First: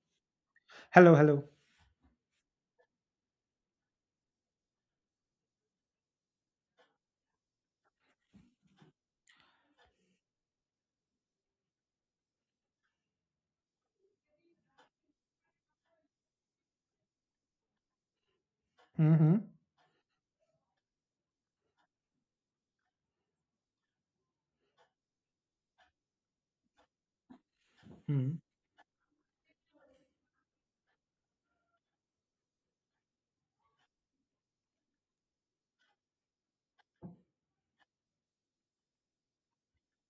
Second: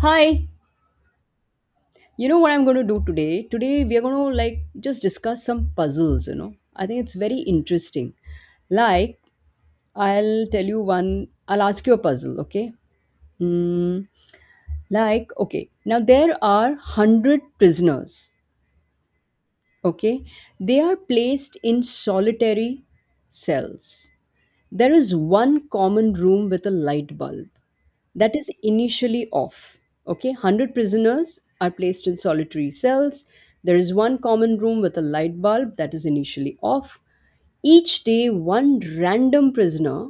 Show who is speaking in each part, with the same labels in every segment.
Speaker 1: Hi,
Speaker 2: Hello, hello.
Speaker 1: you know what I'm going to do today? Today we are going to like just discuss some puzzles. I think it's very interesting. Like I'll tell you one, I'll ask you a puzzle, okay? Mm, like okay, now there are 100 prisoners,
Speaker 2: Mhm,
Speaker 1: okay? They are placed in solitary cells. There is one common room with a light bulb that
Speaker 2: mhm,
Speaker 1: is initially off. Okay, 100 prisoners are placed in solitary cells. There is one common room with a light bulb that is initially off. Each day, one random prisoner,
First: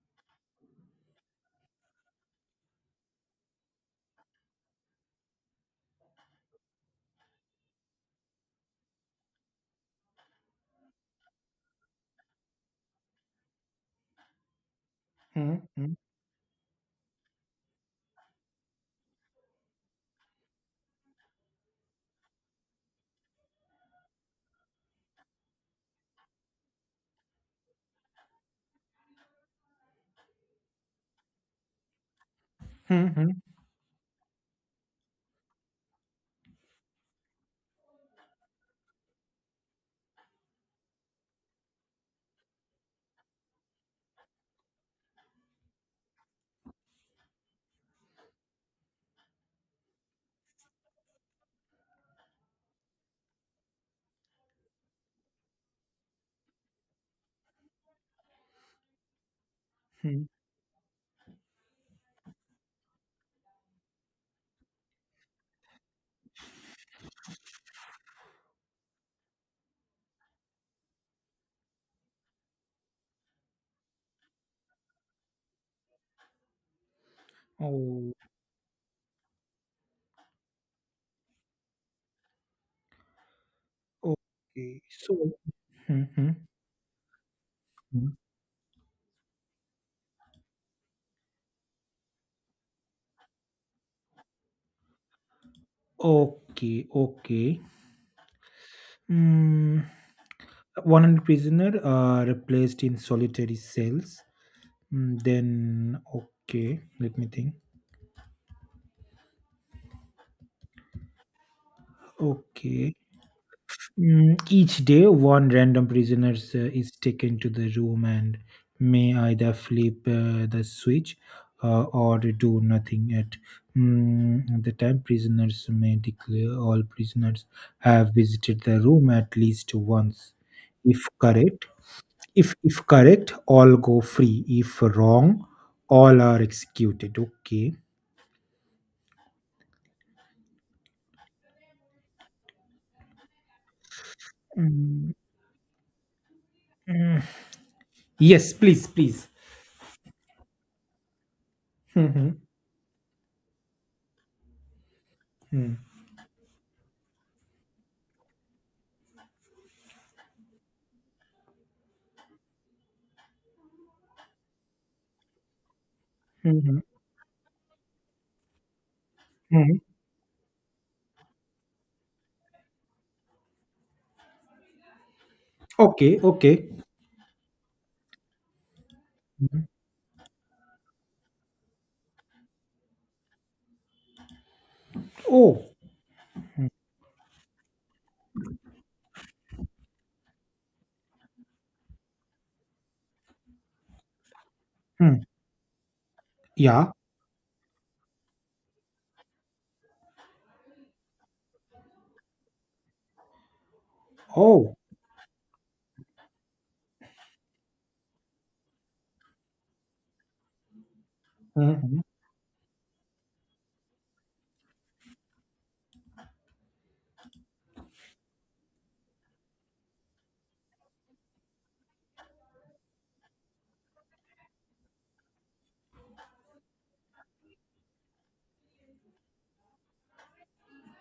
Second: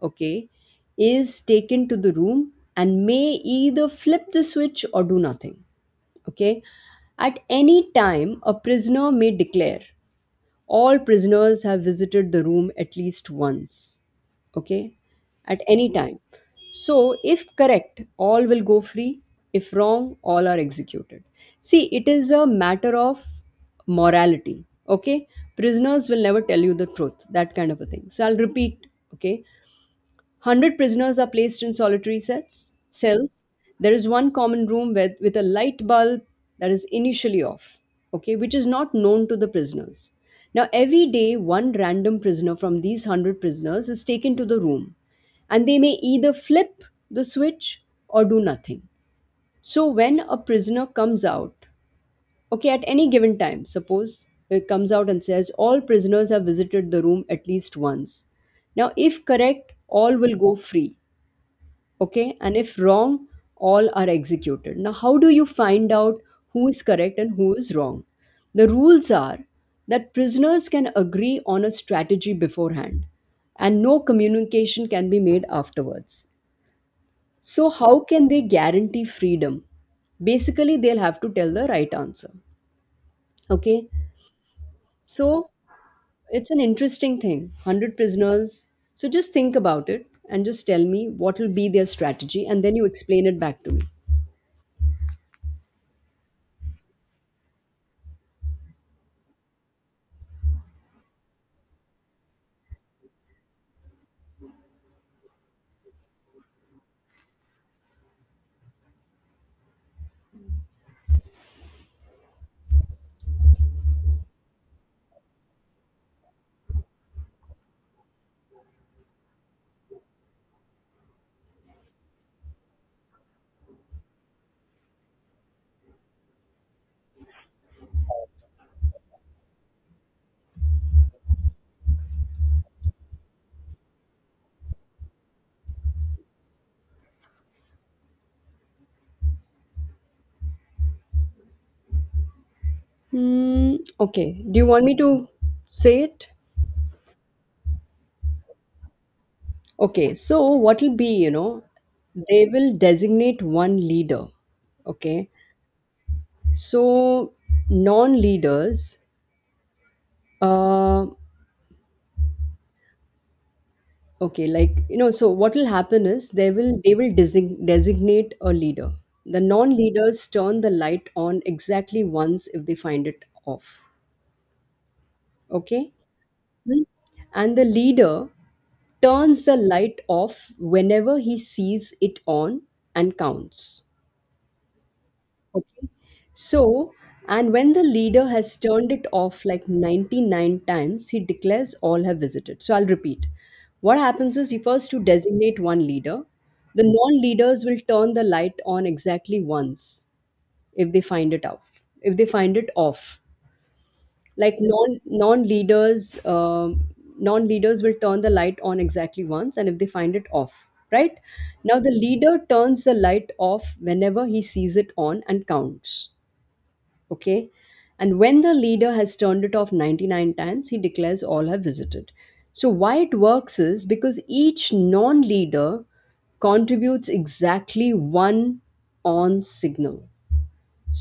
Speaker 1: okay, is taken to the room and may either flip the switch or do nothing. Okay, at any time, a prisoner may declare all prisoners have visited the room at least once, okay, at
Speaker 2: mhm,
Speaker 1: any
Speaker 2: mhm,
Speaker 1: time. So if correct, all will go free. If wrong, all are executed. See, it is a matter of morality, okay. Prisoners will never tell you the truth, that kind of a thing. So I'll repeat, okay. 100 prisoners are placed in solitary sets,
Speaker 2: mhm,
Speaker 1: cells. There is one common room with a light bulb that is initially off, okay, which is not known to the prisoners. Now, every day, one random prisoner from these 100 prisoners is taken to the room, and they may either flip the switch or do nothing. So, when a prisoner comes out, okay, at any given time, suppose it comes out and says, all prisoners have visited the room at least once. Now, if correct, all
Speaker 2: mhm.
Speaker 1: will go free, okay, and if wrong, all are executed. Now, how do you find out who is correct and who is wrong? The rules are that prisoners can agree on a strategy beforehand, and no communication can be made afterwards. So how
Speaker 2: Oh,
Speaker 1: can they guarantee freedom? Basically, they'll have to tell the right answer, okay.
Speaker 2: okay. So,
Speaker 1: So
Speaker 2: mhm,
Speaker 1: it's an interesting thing, 100
Speaker 2: mhm.
Speaker 1: prisoners. So just think about it and just tell me what will be their strategy, and then you explain it back to me.
Speaker 2: Okay, okay. Mm, 100 prisoner replaced in solitary cells. Then, okay, let me think. Okay. Each day, one random prisoner is taken to the room and may either flip the switch or do nothing at the time. Prisoners may declare all prisoners have visited the room at least once. If correct, if correct, all go free. If wrong, all are executed. Okay.
Speaker 1: Hmm. Okay. Do you want me
Speaker 2: Mm,
Speaker 1: to say it?
Speaker 2: mm. Yes, please, please.
Speaker 1: Okay. So what will be, you know,
Speaker 2: Mhm,
Speaker 1: they will designate one leader. Okay.
Speaker 2: mm,
Speaker 1: So non-leaders, uh, okay, like so what will happen is they will
Speaker 2: mhm,
Speaker 1: they will designate a leader. The
Speaker 2: mhm.
Speaker 1: non-leaders turn the light on exactly once if they find it off. Okay.
Speaker 2: Okay, okay.
Speaker 1: Mm. And the leader turns the
Speaker 2: Mhm.
Speaker 1: light off whenever he sees it on and counts.
Speaker 2: Oh,
Speaker 1: Okay. So, and when the leader has turned it off like 99 times, he declares all have visited. So, I'll repeat. What happens is he first to
Speaker 2: mm,
Speaker 1: designate one leader. The
Speaker 2: yeah.
Speaker 1: non leaders will turn the light on exactly once if they find it off. If they find it off like
Speaker 2: Oh,
Speaker 1: non leaders will turn the light on exactly once, and if they find it off, right. Now the
Speaker 2: mhm.
Speaker 1: leader turns the light off whenever he sees it on and counts, okay. And when the leader has turned it off 99 times, he declares all have visited. So why it works is because each non leader contributes exactly one on signal.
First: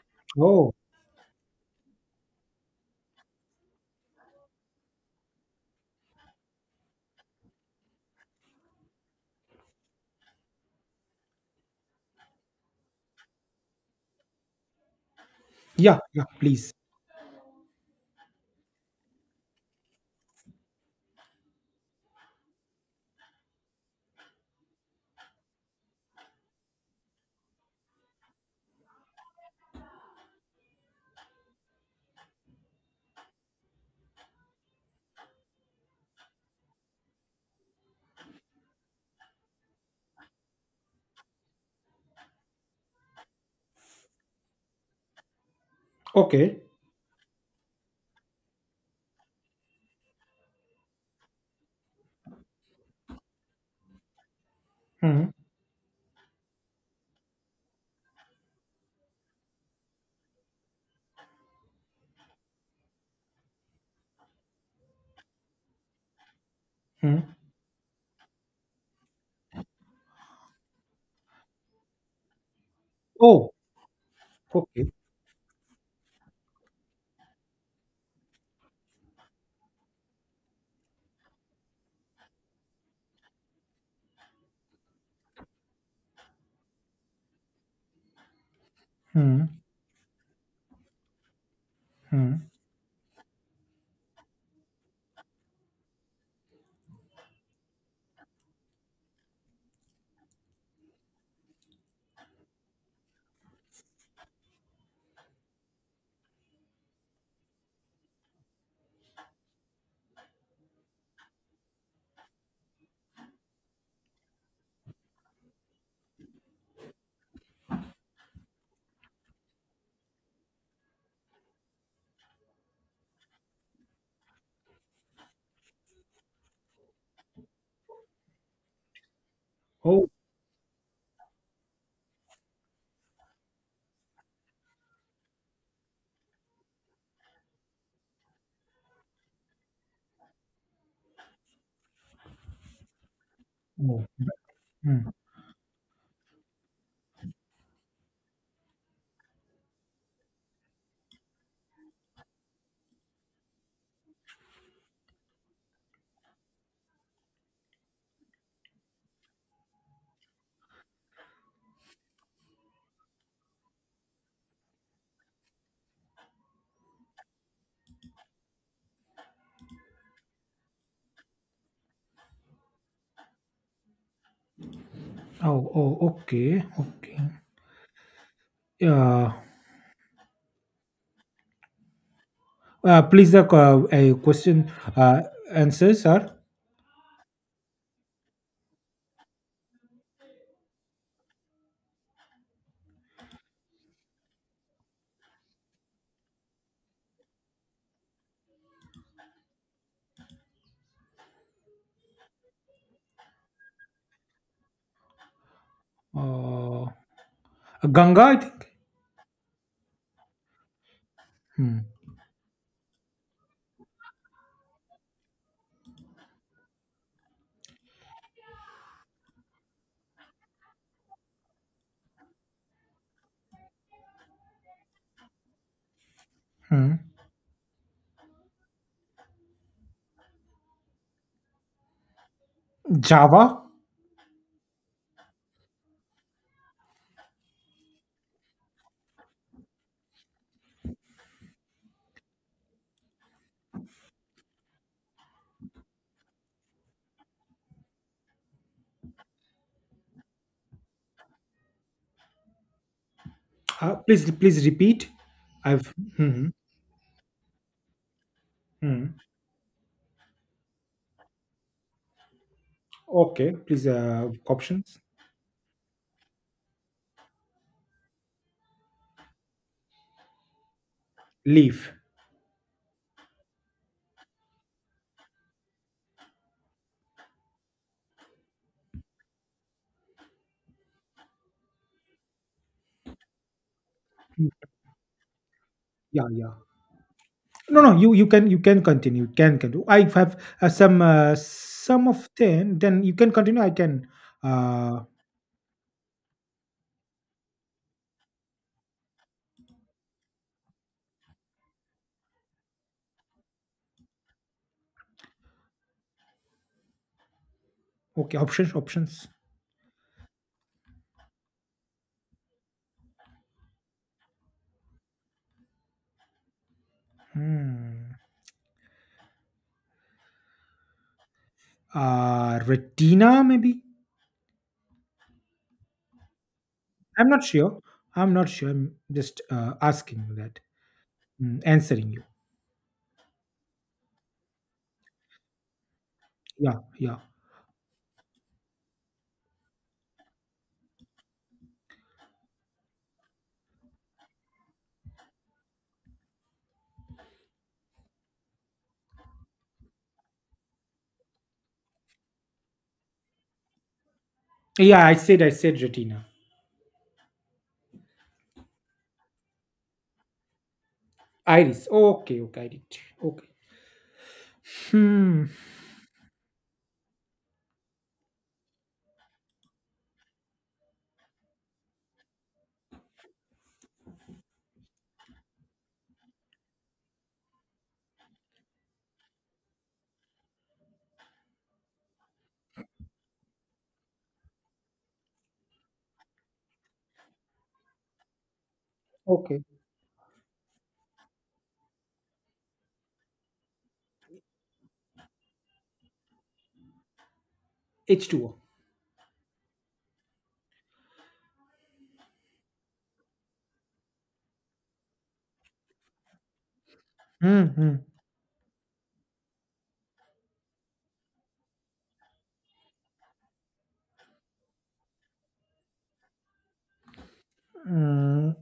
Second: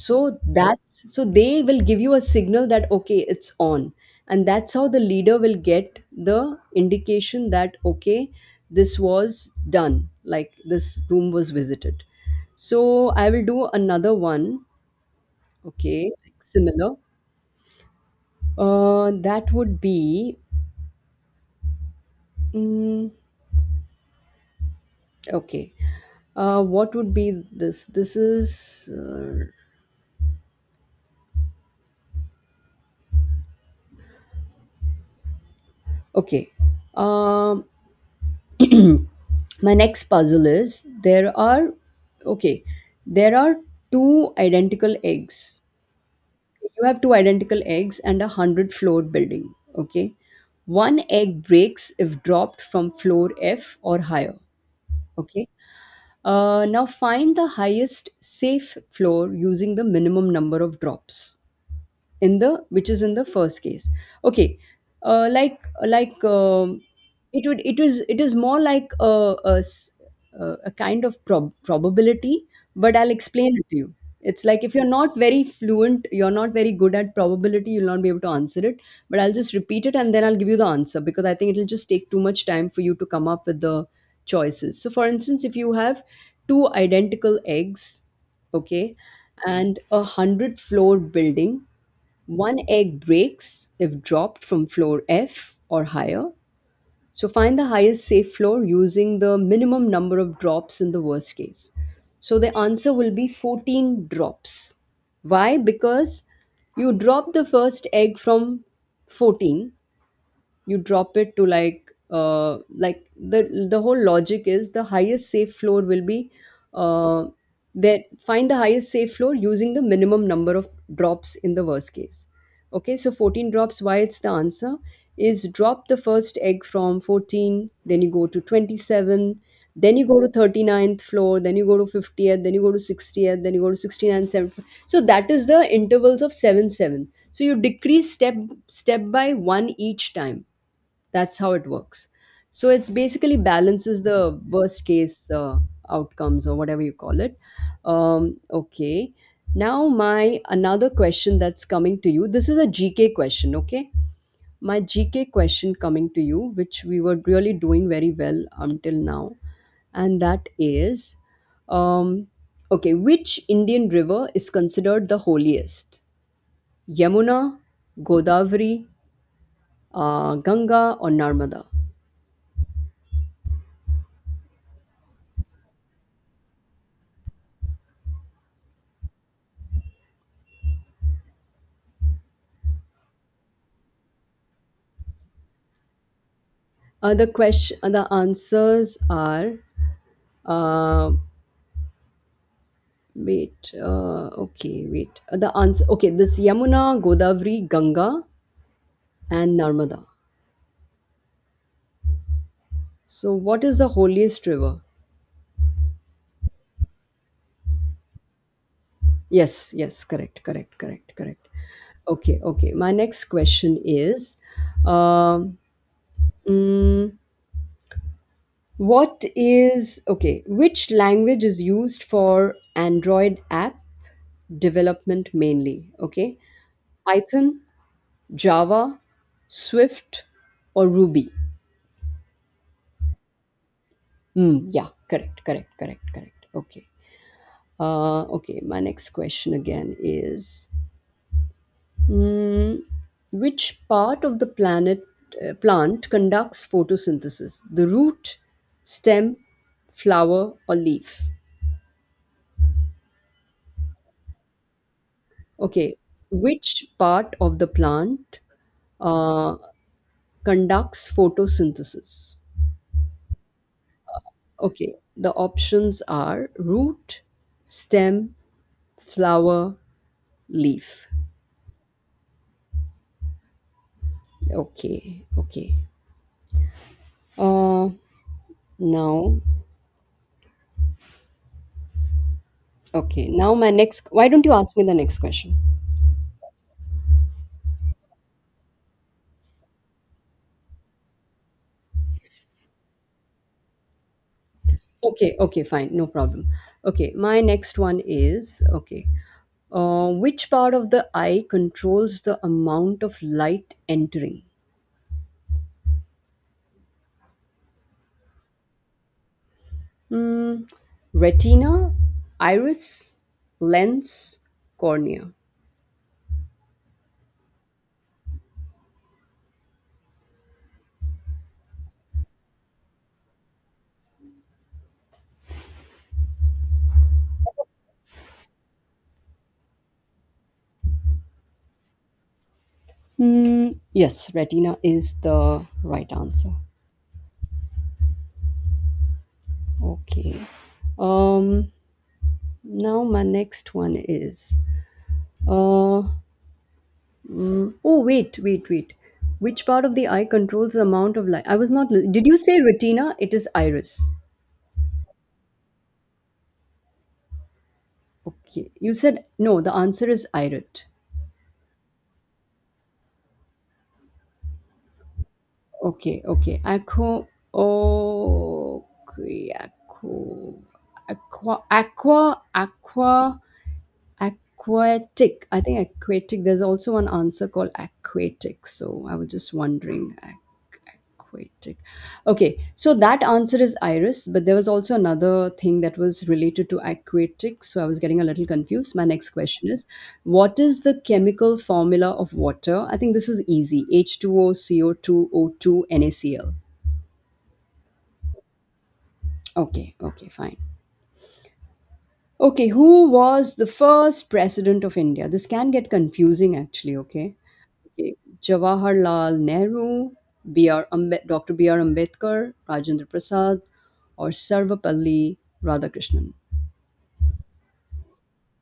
Speaker 1: so
Speaker 2: Oh,
Speaker 1: that's so they will give you a signal that, okay, it's on. And that's how the leader will get the indication that, okay, this was done, like this room was visited. So I will do another one,
Speaker 2: yeah,
Speaker 1: okay.
Speaker 2: yeah, please.
Speaker 1: Similar, that would be, mm, okay, what would be, this is, okay. um my next puzzle is, okay there are two identical eggs.
Speaker 2: Okay.
Speaker 1: You have two identical eggs and 100 floor building, okay. One egg breaks if dropped from floor F or higher,
Speaker 2: Mm,
Speaker 1: okay. Now find the highest safe floor using the minimum number of drops in the which is in the first case, okay. uh, like like
Speaker 2: mm.
Speaker 1: it would, it is more like a kind of probability, but I'll
Speaker 2: Oh,
Speaker 1: explain it to you. It's like if
Speaker 2: okay.
Speaker 1: you're not very fluent, you're not very good at probability, you'll not be able to answer it. But I'll just repeat it and then I'll give you the answer, because I think it'll just take too much time for you to come up with the choices. So for instance, if you have two identical eggs, okay,
Speaker 2: Mm,
Speaker 1: and 100 floor building.
Speaker 2: mm.
Speaker 1: One egg breaks if dropped from floor F or higher. So find the highest safe floor using the minimum number of drops in the worst case. So the answer will be 14 drops. Why? Because you drop the first egg from 14. You drop it to, like, the whole logic is the highest safe floor will be, uh that find the highest safe floor using the minimum number of drops in the worst case, okay. So 14 drops. Why it's the answer is, drop the first egg from 14, then you go to 27, then you
Speaker 2: Oh,
Speaker 1: go to thirty ninth floor, then you go to 50th, then you go to 60th, then you go to 69th, 7th. So that is the intervals of 7, so you decrease step by one each time. That's how it works. So it's basically balances
Speaker 2: oh,
Speaker 1: the worst
Speaker 2: mm.
Speaker 1: case, outcomes or whatever you call it. Okay. Now my another question that's coming to you. This is a GK question, okay? My GK question coming to you, which we were really doing very well until now, and that is, um, okay, which Indian river is considered the holiest? Yamuna, Godavari, Ganga, or Narmada?
Speaker 2: Oh, oh, okay, okay. Uh, Please, the a question answers are
Speaker 1: The question, the answers are. Uh, Wait. Okay, wait. The answer. Okay, this Yamuna, Godavari, Ganga, and Narmada. So, what is the holiest river?
Speaker 2: uh, Ganga, I think.
Speaker 1: Yes, yes, correct, correct, correct, correct.
Speaker 2: Mm,
Speaker 1: Okay, okay. My next question is, um, mm, what is okay. Which language is used for Android app development mainly? Okay,
Speaker 2: mm.
Speaker 1: Python, Java, Swift, or Ruby?
Speaker 2: Java.
Speaker 1: Mm, yeah, correct, correct, correct, correct. Okay. Okay, my next question again is, mm, which part of the planet plant conducts photosynthesis? The root, stem, flower, or leaf?
Speaker 2: Please, please repeat. I've.
Speaker 1: Okay,
Speaker 2: Mhm,
Speaker 1: which part of the plant
Speaker 2: hmm. Hmm.
Speaker 1: uh, conducts photosynthesis?
Speaker 2: Okay, please,
Speaker 1: Okay,
Speaker 2: options.
Speaker 1: the options are root, stem, flower, leaf.
Speaker 2: Leave.
Speaker 1: Okay, okay, uh now, okay, now my next why don't
Speaker 2: Mm,
Speaker 1: you ask me the next question?
Speaker 2: yeah, yeah. No, no, you can continue. You can continue. I have some of ten. Then you can continue. I can. Uh,
Speaker 1: Okay, okay, fine, no problem. Okay, my next one is, okay, which part of the eye controls the amount of light entering.
Speaker 2: okay, options.
Speaker 1: Hmm. Retina, iris, lens, cornea.
Speaker 2: Hmm. Retina maybe. I'm not sure. I'm not sure. I'm just asking you that. Mm, answering you.
Speaker 1: Hmm. Yes, retina is the right answer,
Speaker 2: Yeah, yeah,
Speaker 1: okay. um Now my next one is, uh oh, wait, wait, wait, which part of the eye controls the amount of light, I was not did you say retina? It is iris.
Speaker 2: yeah. I said retina.
Speaker 1: Okay, you said, no, the answer is iris.
Speaker 2: Iris. Okay, okay. I did. Okay. Hmm.
Speaker 1: Okay, okay, aqua. Okay, aqua, aqua, aqua, aqua. Aquatic. I think aquatic. There's also one answer called aquatic. So I was just wondering. Aquatic. Okay. So that answer is iris, but there was also another thing that was related to aquatic. So I was getting a little confused. My next
Speaker 2: Okay.
Speaker 1: question is, what is the chemical formula of water? I think this is easy. H2O, co two O two, NaCl.
Speaker 2: H two O.
Speaker 1: Okay. Okay. Fine. Okay, who was the first president of India? This can get confusing actually, okay?
Speaker 2: Hmm, hmm.
Speaker 1: Okay, Jawaharlal Nehru, B.R. Dr. B.R. Ambedkar, Rajendra Prasad, or Sarvapalli Radhakrishnan.
Speaker 2: Mm.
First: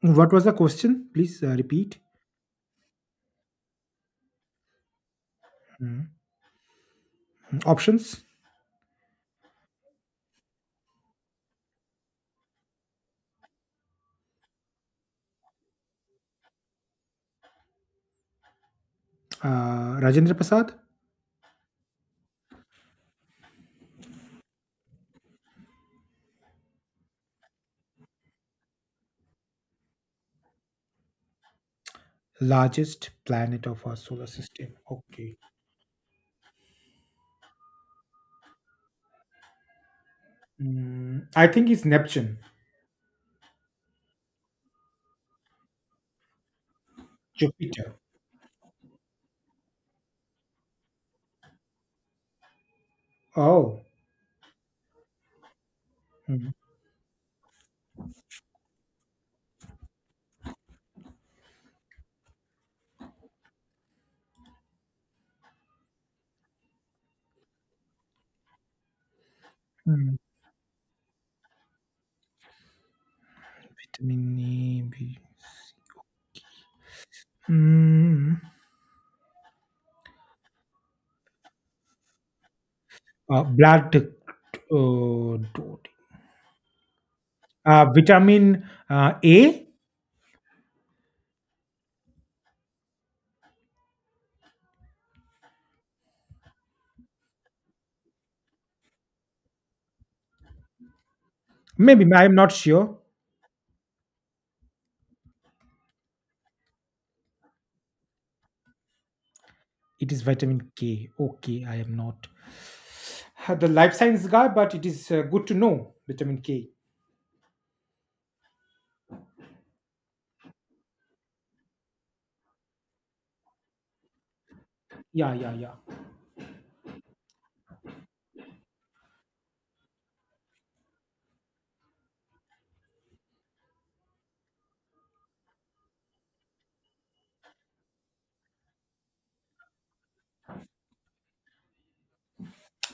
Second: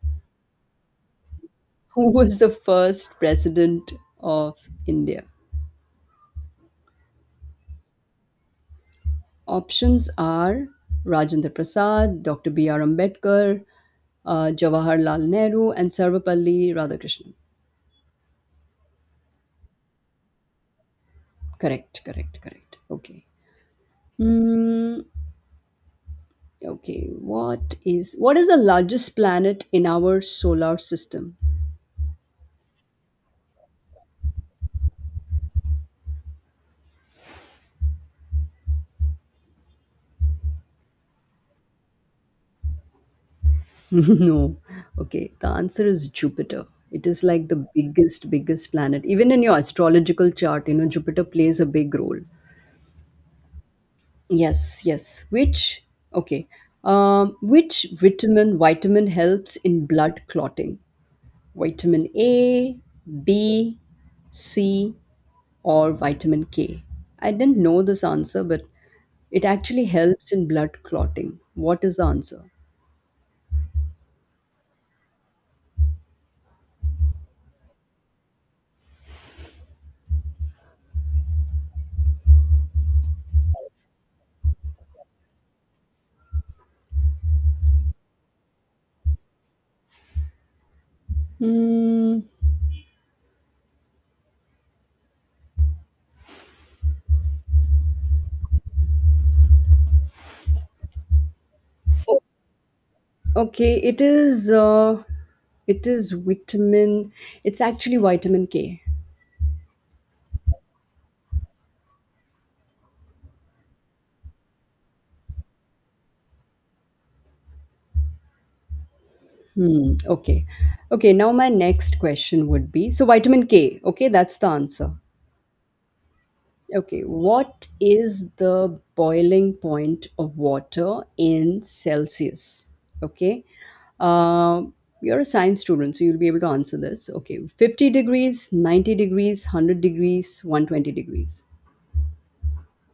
Speaker 2: What was the question? Please repeat.
Speaker 1: Who was the first president of India?
Speaker 2: Hmm. Hmm, options.
Speaker 1: Options are Rajendra Prasad, Dr. B.R. Ambedkar, Jawaharlal Nehru, and Sarvapalli Radhakrishnan.
Speaker 2: Rajendra Prasad,
Speaker 1: Correct, correct, correct. Okay. Hmm. Okay. What is the largest planet in our solar system?
Speaker 2: largest planet of our solar system. Okay. Mm, I think it's Neptune.
Speaker 1: No. Okay. The answer is Jupiter. It is like the
Speaker 2: Jupiter.
Speaker 1: biggest, biggest planet. Even in your astrological chart, Jupiter plays a big role.
Speaker 2: Oh.
Speaker 1: Yes, yes. Which,
Speaker 2: Mm.
Speaker 1: okay. Which vitamin helps in blood clotting? Vitamin A, B, C, or vitamin K? I didn't know this answer, but it actually
Speaker 2: Mm,
Speaker 1: helps in blood clotting. What is the answer?
Speaker 2: vitamin E, B. Mm. Blood dot. Vitamin A?
Speaker 1: Hmm.
Speaker 2: Maybe I am not sure.
Speaker 1: Okay, it is, it is vitamin it's actually vitamin K.
Speaker 2: It is vitamin K. Okay, I am not the life science guy, but it is good to know vitamin K.
Speaker 1: Hmm, okay. Okay, now my next question would be, so vitamin K, okay, that's the answer.
Speaker 2: Yeah, yeah, yeah.
Speaker 1: Okay, what is the boiling point of water in Celsius? Okay. Uh, you're a science student, so you'll be able to answer this. Okay, 50 degrees, 90 degrees, 100 degrees, 120 degrees.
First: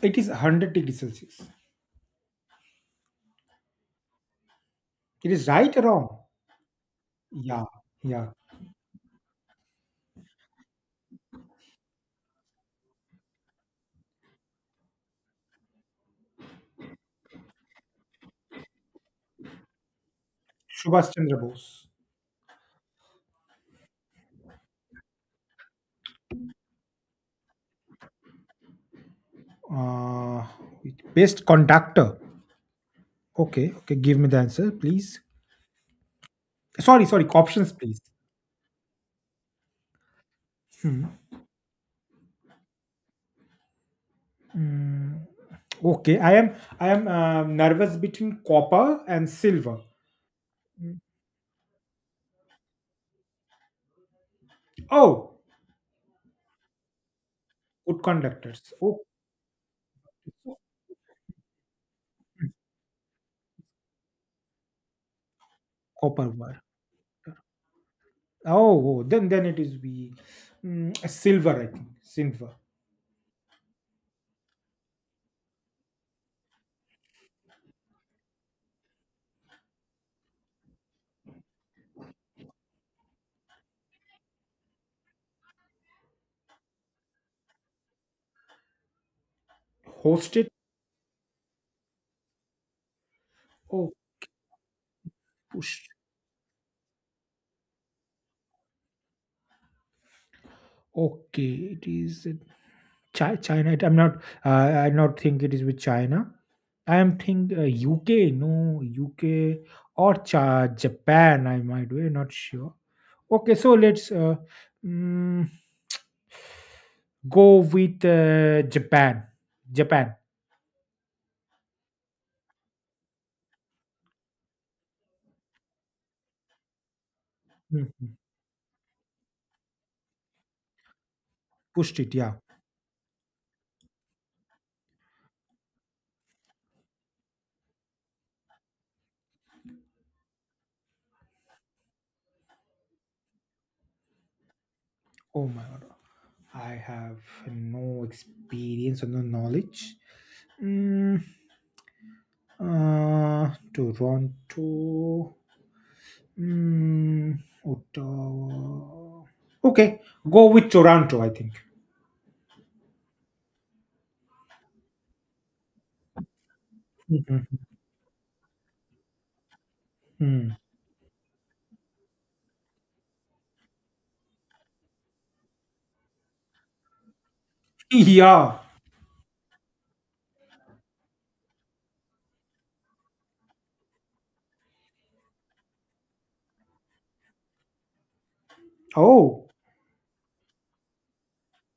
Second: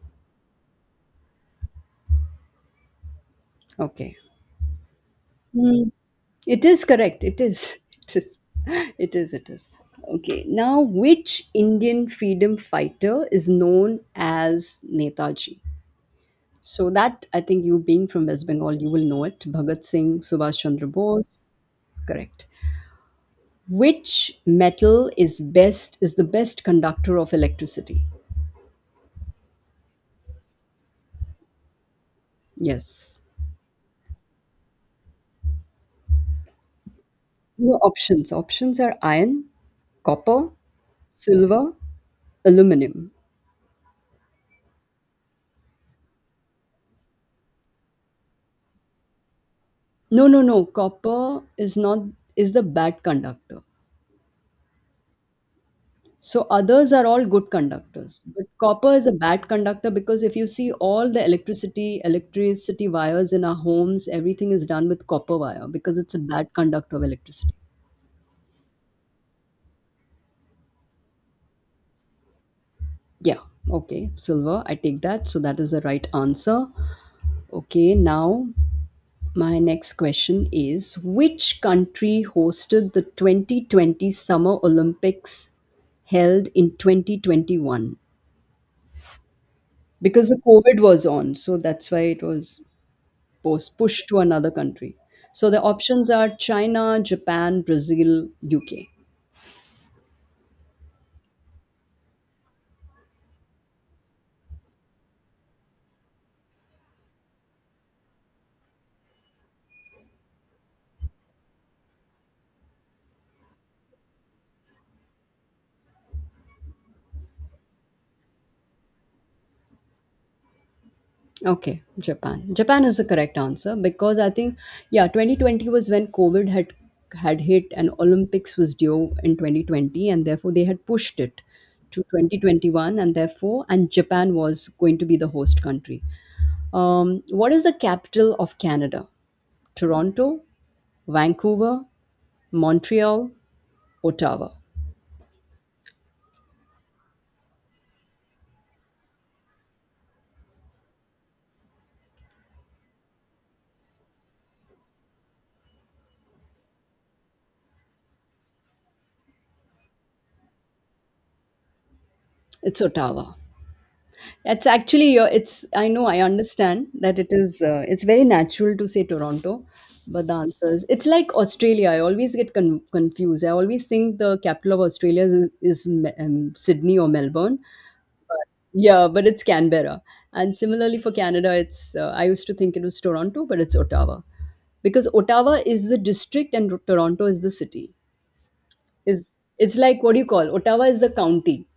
Speaker 2: It is 100 degrees Celsius.
Speaker 1: Okay.
Speaker 2: It is right or
Speaker 1: Hmm.
Speaker 2: wrong?
Speaker 1: It is correct. It
Speaker 2: Yeah,
Speaker 1: is. It
Speaker 2: yeah.
Speaker 1: is. It is. It is. Okay. Now, which Indian freedom fighter is known as Netaji? So that I think, you being from West Bengal, you will know it. Bhagat Singh, Subhash Chandra
Speaker 2: Subhash Chandra
Speaker 1: Bose.
Speaker 2: Bose.
Speaker 1: It's correct. Which metal is the best conductor of electricity?
Speaker 2: Uh, Best conductor.
Speaker 1: Yes.
Speaker 2: Okay, okay. Give me the answer, please. Sorry, sorry. Options,
Speaker 1: Your
Speaker 2: please.
Speaker 1: options. Options are iron, copper,
Speaker 2: Hmm.
Speaker 1: silver, aluminum.
Speaker 2: Mm, okay, I am nervous between copper and silver.
Speaker 1: No, no, no.
Speaker 2: Mm.
Speaker 1: Copper is not is the bad conductor.
Speaker 2: Oh,
Speaker 1: So others are all good
Speaker 2: good
Speaker 1: conductors. But
Speaker 2: conductors.
Speaker 1: copper
Speaker 2: Oh,
Speaker 1: is a bad conductor because if you see all the electricity wires in our homes, everything is done with copper wire because it's a
Speaker 2: copper
Speaker 1: bad
Speaker 2: wire.
Speaker 1: conductor of electricity.
Speaker 2: Oh, oh, then it is we silver. I think silver
Speaker 1: Yeah. Okay. Silver, I take that. So that is the right answer. Okay. Now, my next question is, which country hosted the 2020 Summer Olympics held in 2021, because the
Speaker 2: hosted.
Speaker 1: COVID was on, so that's why it was post
Speaker 2: Oh,
Speaker 1: pushed to another country. So the
Speaker 2: push.
Speaker 1: options are China, Japan, Brazil, UK.
Speaker 2: Okay, it is. China. I'm not. I not think it is with China. I am think UK. No UK or Cha Japan. I might be not sure. Okay, so let's mm, go with Japan. Japan.
Speaker 1: Okay, Japan. Japan is the correct answer because I think yeah, 2020 was when COVID had hit and
Speaker 2: Mhm.
Speaker 1: Olympics was due in 2020 and therefore they had pushed it
Speaker 2: Pushed
Speaker 1: to
Speaker 2: it. Yeah.
Speaker 1: 2021 and therefore and Japan was going to be the host country. What is the capital of Canada? Toronto, Vancouver, Montreal, Ottawa.
Speaker 2: Oh my god. I have no experience or no knowledge. Mm, Toronto. Mm, Ottawa. Okay, go with Toronto, I think.
Speaker 1: It's Ottawa. It's actually your. It's. I know. I understand that it is. It's very natural to say Toronto,
Speaker 2: Mhm.
Speaker 1: but the
Speaker 2: Mm.
Speaker 1: answer is it's like Australia. I always get confused. I always think the capital of Australia is Sydney or Melbourne. But
Speaker 2: Yeah.
Speaker 1: yeah, but it's Canberra. And similarly for Canada, it's. I used to think it was Toronto, but it's Ottawa because Ottawa is the district and Toronto is the city. Is
Speaker 2: Oh,
Speaker 1: it's like, what do you call, Ottawa is the county,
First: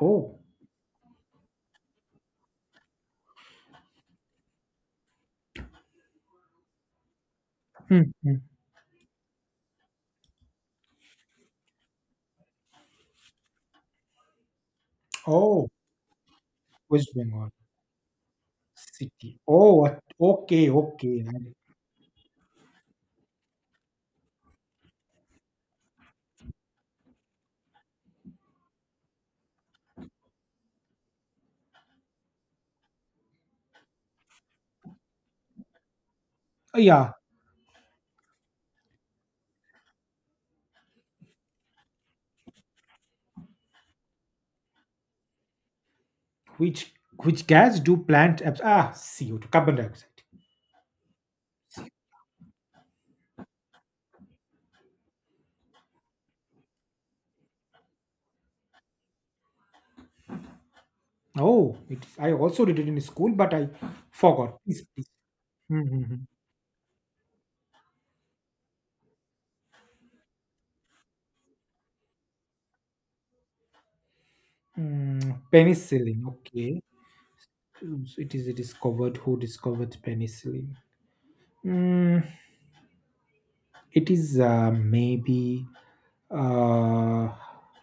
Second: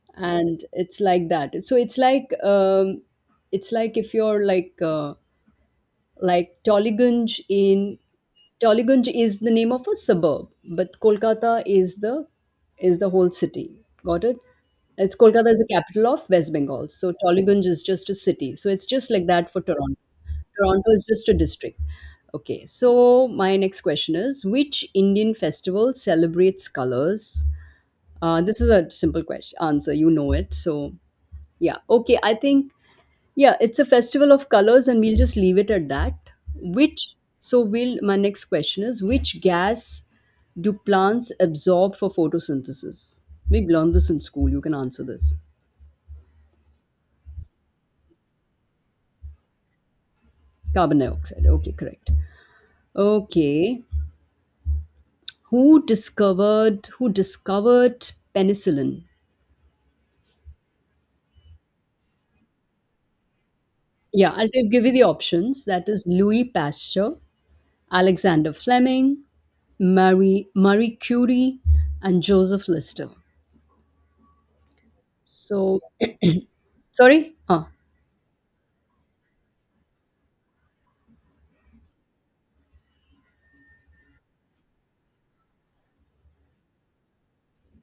Speaker 2: oh.
Speaker 1: and it's like that, so it's like if you're like, like Tollygunj in
Speaker 2: Mhm.
Speaker 1: Tollygunj is the name of a suburb but Kolkata is the whole city, got it, it's Kolkata is the
Speaker 2: Oh,
Speaker 1: capital of West Bengal, so
Speaker 2: West Bengal
Speaker 1: Tollygunj is just a city, so it's just like
Speaker 2: city.
Speaker 1: that for
Speaker 2: Oh,
Speaker 1: Toronto.
Speaker 2: okay,
Speaker 1: Toronto is
Speaker 2: okay.
Speaker 1: just a district. Okay, so my next question is, which Indian festival celebrates colors? This is a simple question, answer, you know it, so yeah. Okay. I think, yeah, it's a festival of colors, and we'll just leave it at that.
Speaker 2: Yeah.
Speaker 1: Which, so will My next question is, which gas do plants absorb for photosynthesis? We learned this in school. You can answer this.
Speaker 2: Which which gas do plant CO2 carbon dioxide?
Speaker 1: Carbon dioxide. Okay. Correct. Okay. Who discovered penicillin?
Speaker 2: Oh, it, I also did it in school, but I
Speaker 1: Yeah. I'll
Speaker 2: forgot.
Speaker 1: give
Speaker 2: Please,
Speaker 1: give you the
Speaker 2: please.
Speaker 1: options. That is Louis Pasteur, Alexander Fleming, Marie Curie, and Joseph Lister.
Speaker 2: Mm,
Speaker 1: So,
Speaker 2: penicillin. Okay,
Speaker 1: sorry?
Speaker 2: mm, so it is discovered. Who discovered penicillin? Mm, it is maybe uh,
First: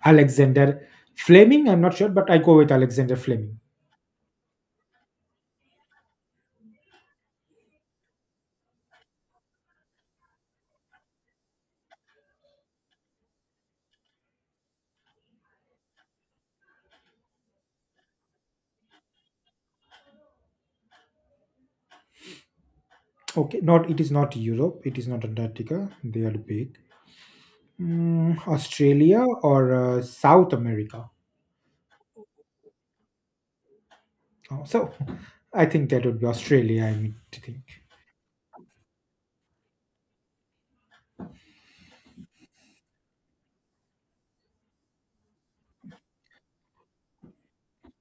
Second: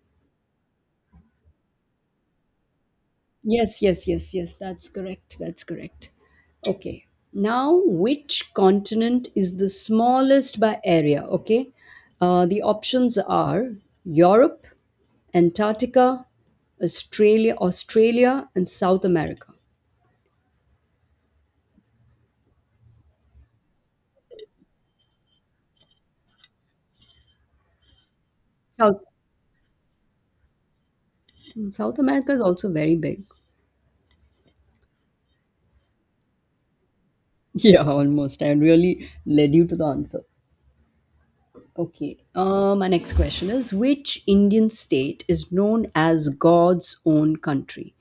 Speaker 2: Alexander Fleming. I'm not sure, but I go with Alexander Fleming.
Speaker 1: Yes, yes, yes, yes, that's correct. That's correct. Okay. Now, which continent is the smallest by area? Okay. The options are Europe, Antarctica, Australia, and South America.
Speaker 2: Okay, not it is not Europe. It is not Antarctica. They are big. Mm,
Speaker 1: South,
Speaker 2: Australia or South America.
Speaker 1: South America is also very big.
Speaker 2: Oh, so I think that would be Australia. I mean, to think
Speaker 1: Yeah, almost. I really led you to the answer. Okay. My next question is, which Indian state is known as God's own country?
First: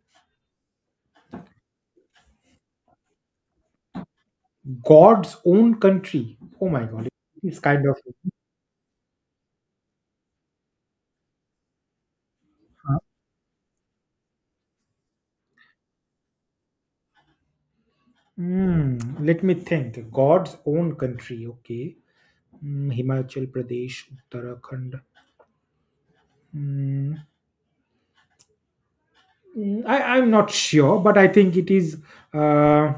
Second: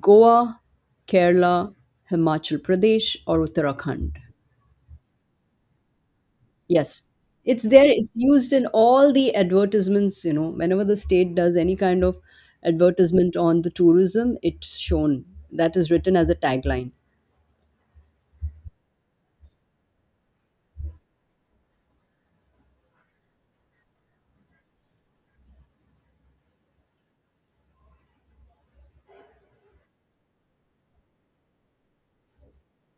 Speaker 1: Goa, Kerala, Himachal Pradesh, or Uttarakhand?
Speaker 2: God's own country. Oh my God, it
Speaker 1: Yes.
Speaker 2: is
Speaker 1: It's
Speaker 2: kind
Speaker 1: there,
Speaker 2: of.
Speaker 1: it's used in all the advertisements. You know, whenever the state does any kind of advertisement on the tourism, it's shown. That is written as a tagline.
Speaker 2: Hmm, let me think. God's own country, okay. Hmm, Himachal Pradesh, Uttarakhand. Hmm, hmm, I'm not sure, but I think it is uh,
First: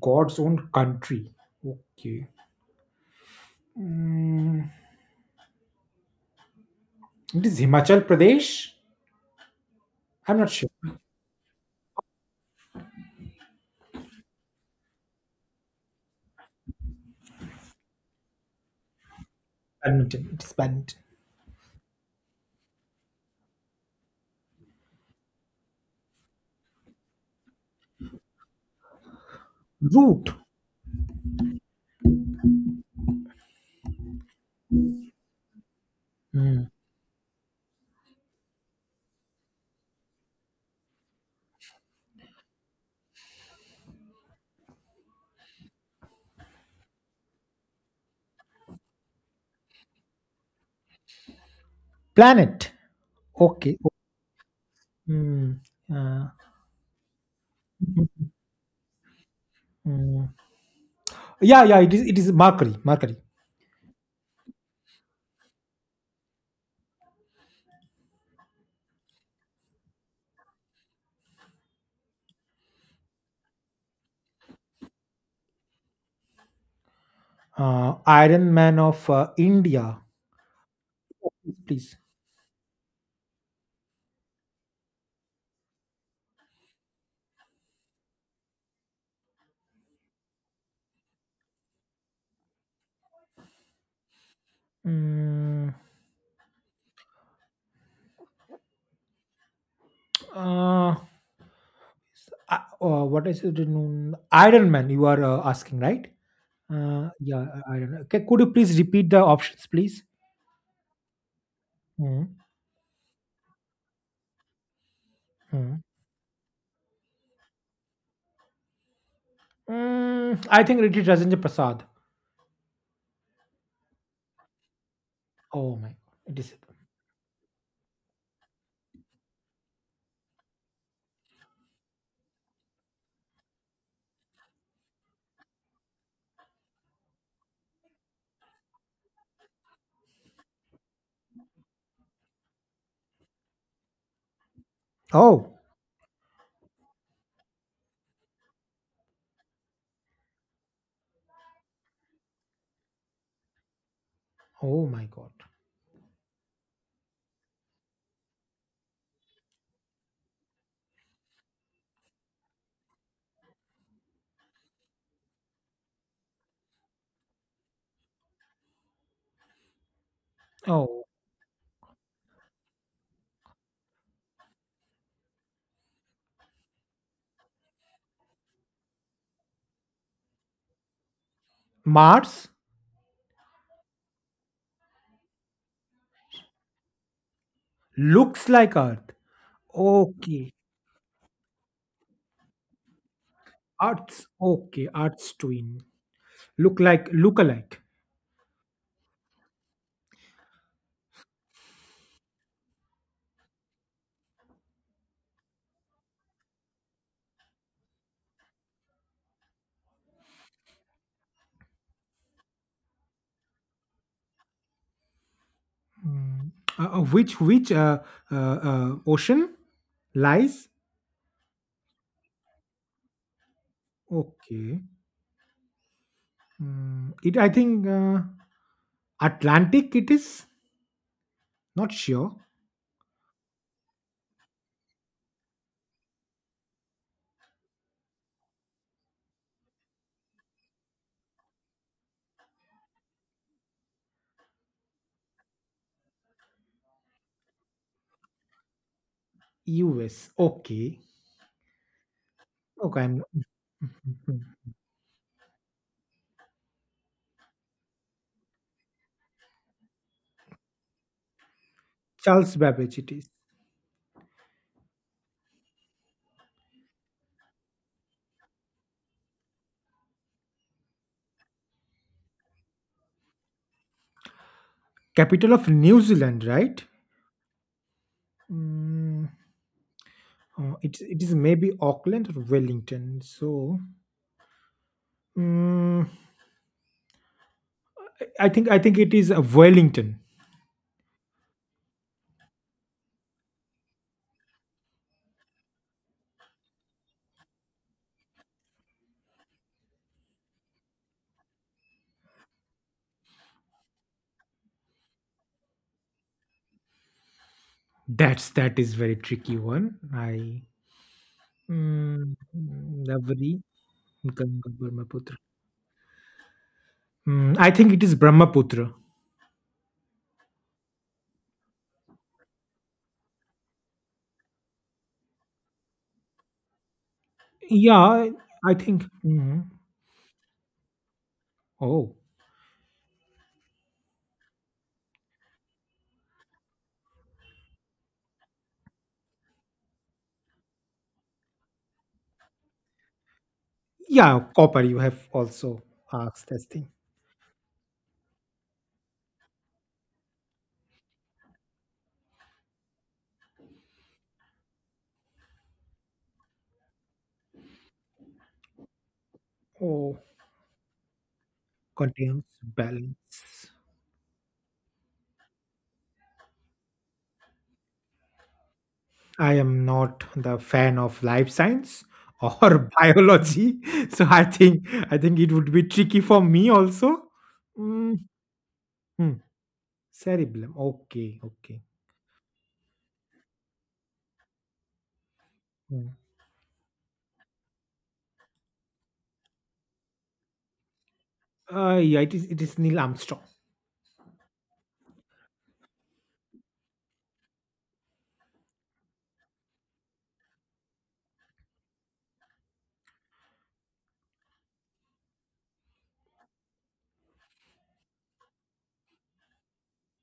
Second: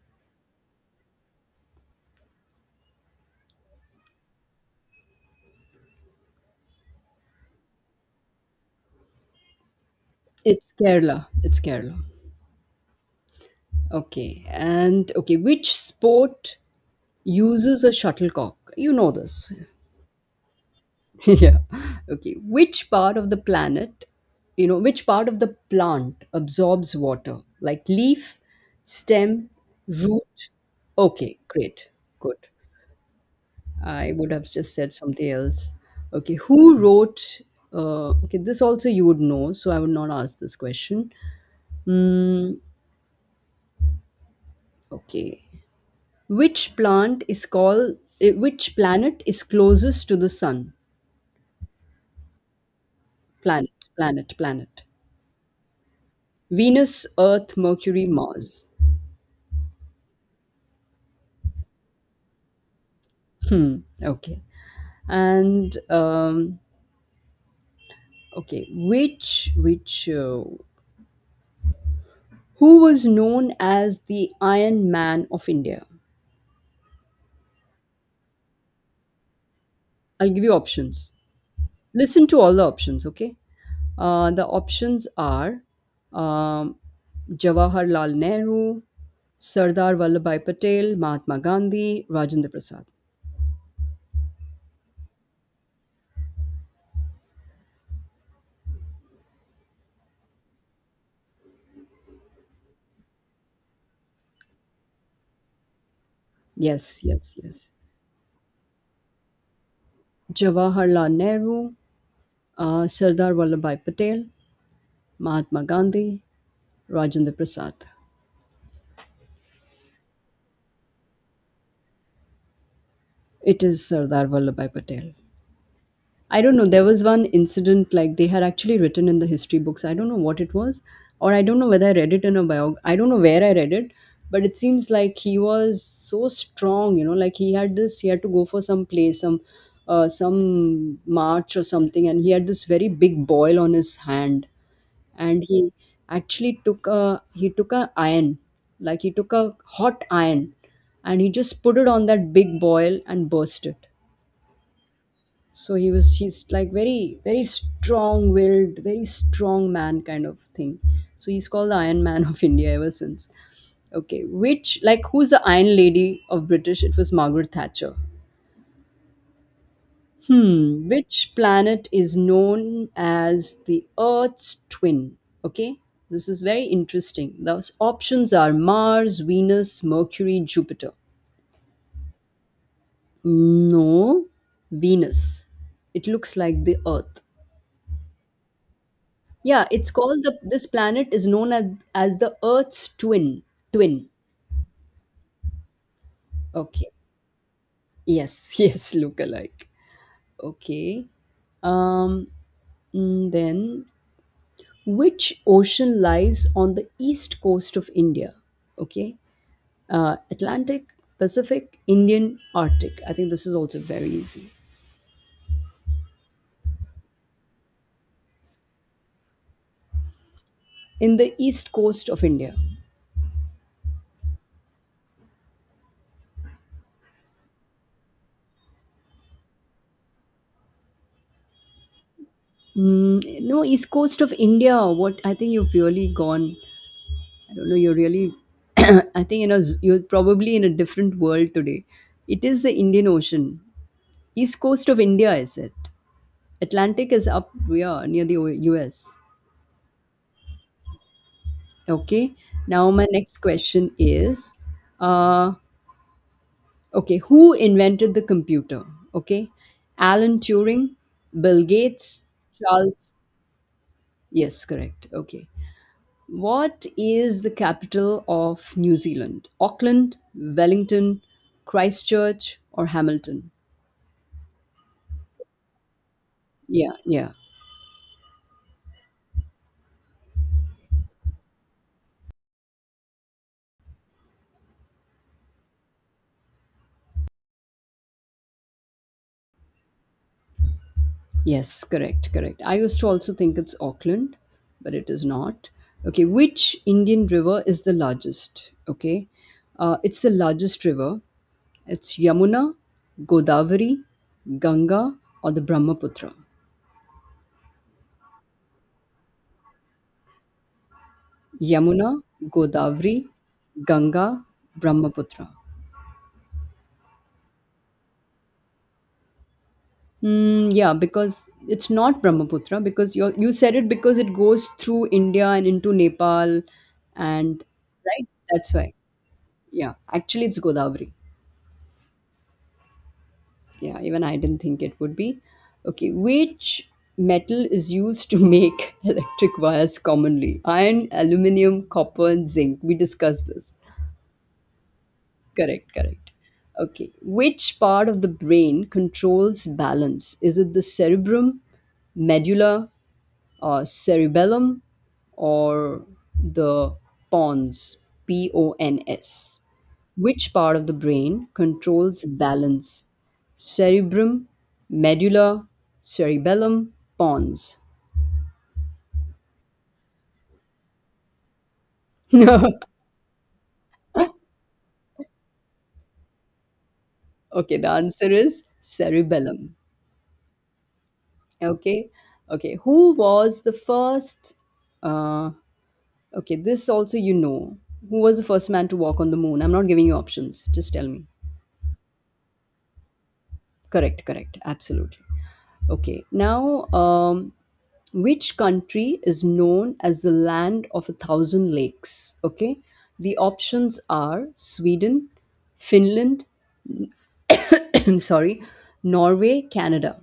Speaker 2: God's own country. Okay. Hmm, it is Himachal Pradesh. I'm not sure.
Speaker 1: It's Kerala. It's Kerala. Okay. And okay, which sport uses a shuttlecock? You know this.
Speaker 2: Badminton. It is badminton.
Speaker 1: Yeah. Okay. Which part of the plant absorbs water? Like leaf, stem,
Speaker 2: Root.
Speaker 1: root? Okay, great. Good. I would have just said something else. Okay.
Speaker 2: Hmm,
Speaker 1: Okay, this also you would know, so I would not ask this question. Mm, okay. Which plant is called, eh, Which planet is closest to the sun?
Speaker 2: planet.
Speaker 1: Planet,
Speaker 2: Okay.
Speaker 1: planet, planet.
Speaker 2: Hmm, uh,
Speaker 1: Venus, Earth, Mercury, Mars.
Speaker 2: hmm. Yeah, yeah. It is. It is Mercury. Mercury.
Speaker 1: Hmm. Okay. And okay, which Who was known as the Iron Man of India?
Speaker 2: Iron Man of India.
Speaker 1: I'll give you options.
Speaker 2: Please.
Speaker 1: Listen to all the options. Okay. The options are um, Jawaharlal Nehru, Sardar Vallabhbhai Patel, Mahatma Gandhi, Rajendra Prasad.
Speaker 2: Mm, uh, s- uh, what is it? Iron Man, you are asking, right?
Speaker 1: Yes, yes,
Speaker 2: Yeah,
Speaker 1: yes.
Speaker 2: Iron Man. Okay, could you please repeat the options, please?
Speaker 1: Jawaharlal Nehru,
Speaker 2: Mm,
Speaker 1: Sardar Vallabhbhai Patel, Mahatma
Speaker 2: mm.
Speaker 1: Gandhi, Rajendra Prasad.
Speaker 2: Mm, I think it is Rajendra Prasad.
Speaker 1: It is Sardar Vallabhbhai Patel.
Speaker 2: Oh my, it
Speaker 1: I
Speaker 2: is.
Speaker 1: don't know. There was one incident like they had actually written in the history books. I don't know what it was, or I don't know whether I read it in a biog. I don't know where I read it, but it seems like he was so strong. You know, like he had this. He had to go for some play, some march or something, and he had this very big boil on his hand, and
Speaker 2: Oh,
Speaker 1: he actually took a iron, like he took a hot iron, and he just put it on that big boil and burst it.
Speaker 2: oh my God.
Speaker 1: So he's like very, very strong willed very strong man kind of thing. So he's called the Iron Man of India ever since. Okay, which like who's the Iron Lady of British? It was Margaret Thatcher. Hmm.
Speaker 2: Oh,
Speaker 1: Which planet is known as the Earth's twin? Okay, this is very interesting. Those options are Mars, Venus, Mercury, Jupiter.
Speaker 2: Mars
Speaker 1: No, Venus. It looks like the Earth.
Speaker 2: looks like Earth.
Speaker 1: Yeah, it's called the
Speaker 2: Okay,
Speaker 1: this planet is known as the Earth's twin. Twin.
Speaker 2: Okay. Earth's twin. Look
Speaker 1: Okay.
Speaker 2: like, look alike.
Speaker 1: Yes, yes, look alike. Okay. Um then which ocean lies on the east coast of India? Okay. Atlantic, Pacific, Indian, Arctic. I think this is also very easy.
Speaker 2: Mm. Which ocean lies?
Speaker 1: In the east coast of India.
Speaker 2: Okay, mm, it I think Atlantic. It is not sure.
Speaker 1: No, east coast of India. What I think, you've really gone, I don't know, you're really, I think, you know, you're probably in a different world today. It is the Indian Ocean. East coast of India, is it? Atlantic is up, yeah, near the US.
Speaker 2: U.S. Okay,
Speaker 1: Okay. Now,
Speaker 2: okay.
Speaker 1: my
Speaker 2: I'm,
Speaker 1: next question is,
Speaker 2: mhm.
Speaker 1: uh, okay, who invented the computer? Okay. Alan Turing, Bill Gates,
Speaker 2: Charles Babbage. It
Speaker 1: Charles.
Speaker 2: is
Speaker 1: Yes, correct. Okay. What is the capital of New Zealand? Auckland, Wellington, Christchurch, or Hamilton?
Speaker 2: capital of New Zealand, right?
Speaker 1: Yeah, yeah.
Speaker 2: Mm, it is maybe Auckland or Wellington. So mm, I think it is Wellington.
Speaker 1: Yes, correct, correct. I used to also think it's Auckland, but it is not. Okay, which Indian river is the largest? Okay, it's the largest river. It's Yamuna, Godavari, Ganga, or the Brahmaputra.
Speaker 2: That is very tricky one. I.
Speaker 1: Yamuna,
Speaker 2: Mm, mm,
Speaker 1: Godavari,
Speaker 2: lovely.
Speaker 1: Ganga,
Speaker 2: Ganga Brahmaputra.
Speaker 1: Brahmaputra.
Speaker 2: Hmm, I think it is Brahmaputra.
Speaker 1: Yeah, because it's not Brahmaputra because you said it, because it goes through India and into Nepal, and
Speaker 2: Yeah,
Speaker 1: right,
Speaker 2: I
Speaker 1: that's why.
Speaker 2: think. Mhm.
Speaker 1: Yeah, actually, it's Godavari.
Speaker 2: Oh,
Speaker 1: Yeah, even I didn't think it would be. Okay, which metal is used to make electric wires commonly? Iron, aluminium, copper, and zinc. We discussed this.
Speaker 2: yeah, copper. You have also
Speaker 1: Correct, correct.
Speaker 2: asked this thing.
Speaker 1: Okay, which part of the brain controls balance? Is it the cerebrum, medulla, cerebellum, or the pons, p o n s?
Speaker 2: Oh,
Speaker 1: Which part of the brain controls
Speaker 2: contains
Speaker 1: balance?
Speaker 2: balance.
Speaker 1: Cerebrum, medulla, cerebellum, pons.
Speaker 2: I am not the fan of life science or biology, so I think it would be tricky for me also.
Speaker 1: Okay, the
Speaker 2: Mm,
Speaker 1: answer is
Speaker 2: hmm.
Speaker 1: cerebellum.
Speaker 2: Cerebellum. Okay, okay.
Speaker 1: Okay, okay, who was the first uh,
Speaker 2: Hmm.
Speaker 1: okay this also you know, who was the first man to walk on the moon? I'm not giving you options, just tell me.
Speaker 2: Yeah, it is. It is Neil Armstrong.
Speaker 1: Correct, correct, absolutely. Okay. Now, which country is known as the land of a thousand lakes? Okay, the options are Sweden, Finland, sorry, Norway, Canada.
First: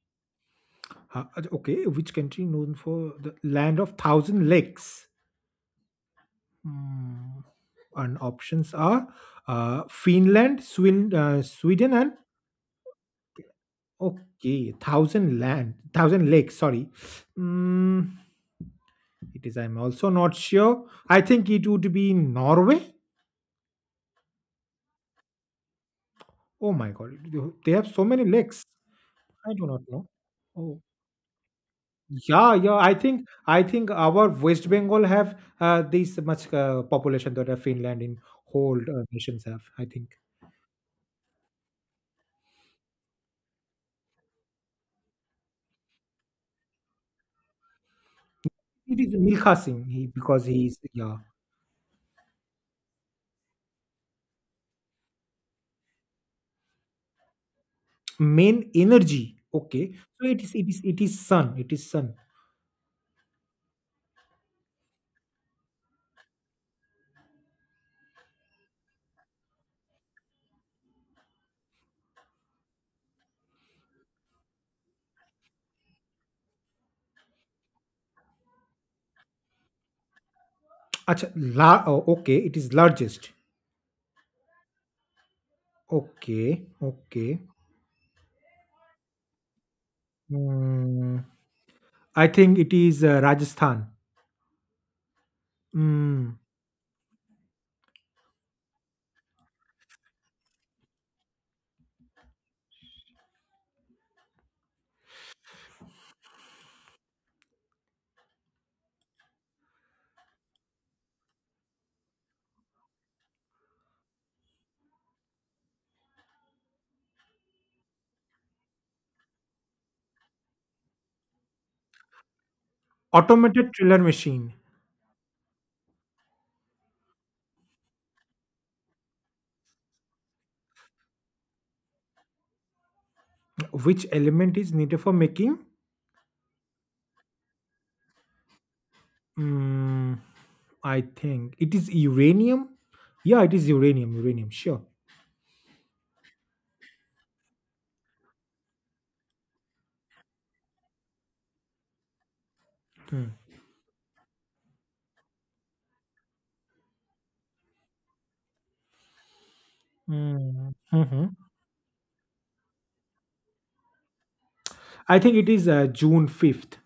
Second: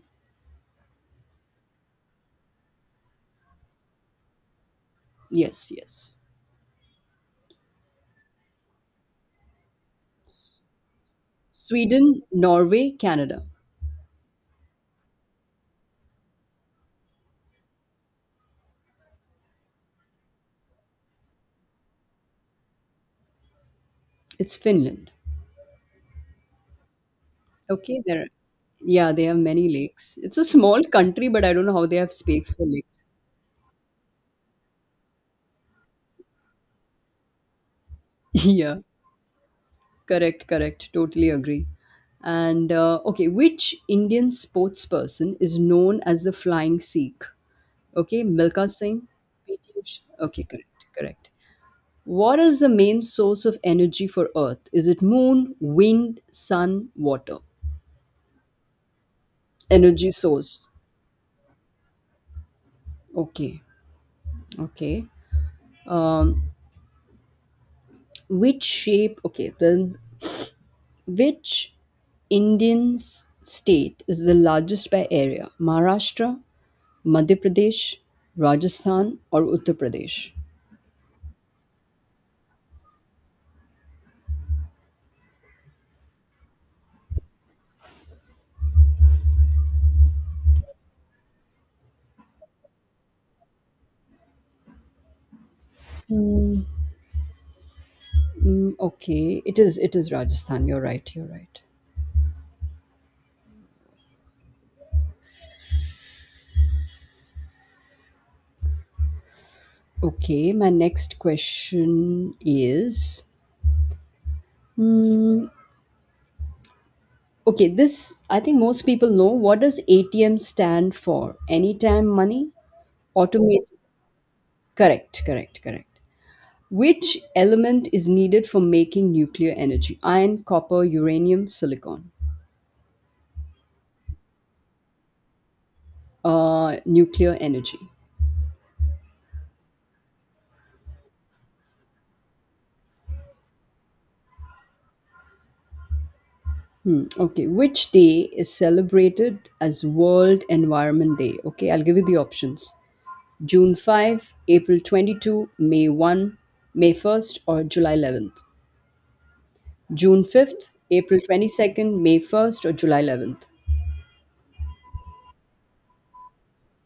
Speaker 2: Huh, okay, which country known for the land of thousand lakes?
Speaker 1: Yes, yes.
Speaker 2: Hmm. And options are Finland, Sweden, Sweden, and
Speaker 1: Sweden, Norway, Canada.
Speaker 2: okay, thousand land, thousand lakes. Sorry, mm, it is. I'm also not sure. I think it would be Norway.
Speaker 1: It's Finland.
Speaker 2: Oh my god, they have
Speaker 1: Okay,
Speaker 2: so many
Speaker 1: there.
Speaker 2: lakes.
Speaker 1: Yeah, they have
Speaker 2: I do
Speaker 1: many
Speaker 2: not know.
Speaker 1: lakes. It's a
Speaker 2: Oh.
Speaker 1: small country, but I don't know how they have
Speaker 2: Yeah,
Speaker 1: space for
Speaker 2: yeah. I
Speaker 1: lakes.
Speaker 2: think I think our West Bengal have this much population that Finland in whole
Speaker 1: Yeah.
Speaker 2: nations have. I think
Speaker 1: Correct, correct. Totally agree. And which Indian sports person is known as the Flying Sikh? Okay, Milka
Speaker 2: it
Speaker 1: Singh,
Speaker 2: is Milkha
Speaker 1: PT
Speaker 2: Singh
Speaker 1: Usha.
Speaker 2: he,
Speaker 1: Okay,
Speaker 2: because he is
Speaker 1: correct,
Speaker 2: yeah
Speaker 1: correct. What is the main source of energy for Earth? Is it moon, wind, sun, water?
Speaker 2: main energy. Okay,
Speaker 1: Energy
Speaker 2: so it is it
Speaker 1: source.
Speaker 2: is it is sun. It is sun.
Speaker 1: Okay, okay. Um, which shape? Okay, then which Indian state is the largest by area? Maharashtra, Madhya Pradesh, Rajasthan, or Uttar Pradesh?
Speaker 2: Acha, la, oh, okay, it is largest. Okay, okay. Hmm, I think it is Rajasthan. Hmm.
Speaker 1: Mm, okay, it is Rajasthan. You're right. You're right. Okay, my next question is, mm, okay. This I think most people know. What does ATM stand for? Anytime money, automated.
Speaker 2: Automated thriller machine.
Speaker 1: Correct. Correct. Correct. Which element is needed for making nuclear energy? Iron, copper, uranium, silicon.
Speaker 2: Which element is needed for making?
Speaker 1: Nuclear energy.
Speaker 2: Hmm. I think it is uranium. Yeah, it is uranium. Uranium, sure.
Speaker 1: Okay, which day is celebrated as World Environment Day? Okay, I'll give you the options:
Speaker 2: Mm.
Speaker 1: June 5th, April 22nd, May 1st, May 1st, or July 11th. June 5th,
Speaker 2: Mm,
Speaker 1: April
Speaker 2: mhm.
Speaker 1: 22nd, May 1st, or July 11th.
Speaker 2: I think it is June 5th.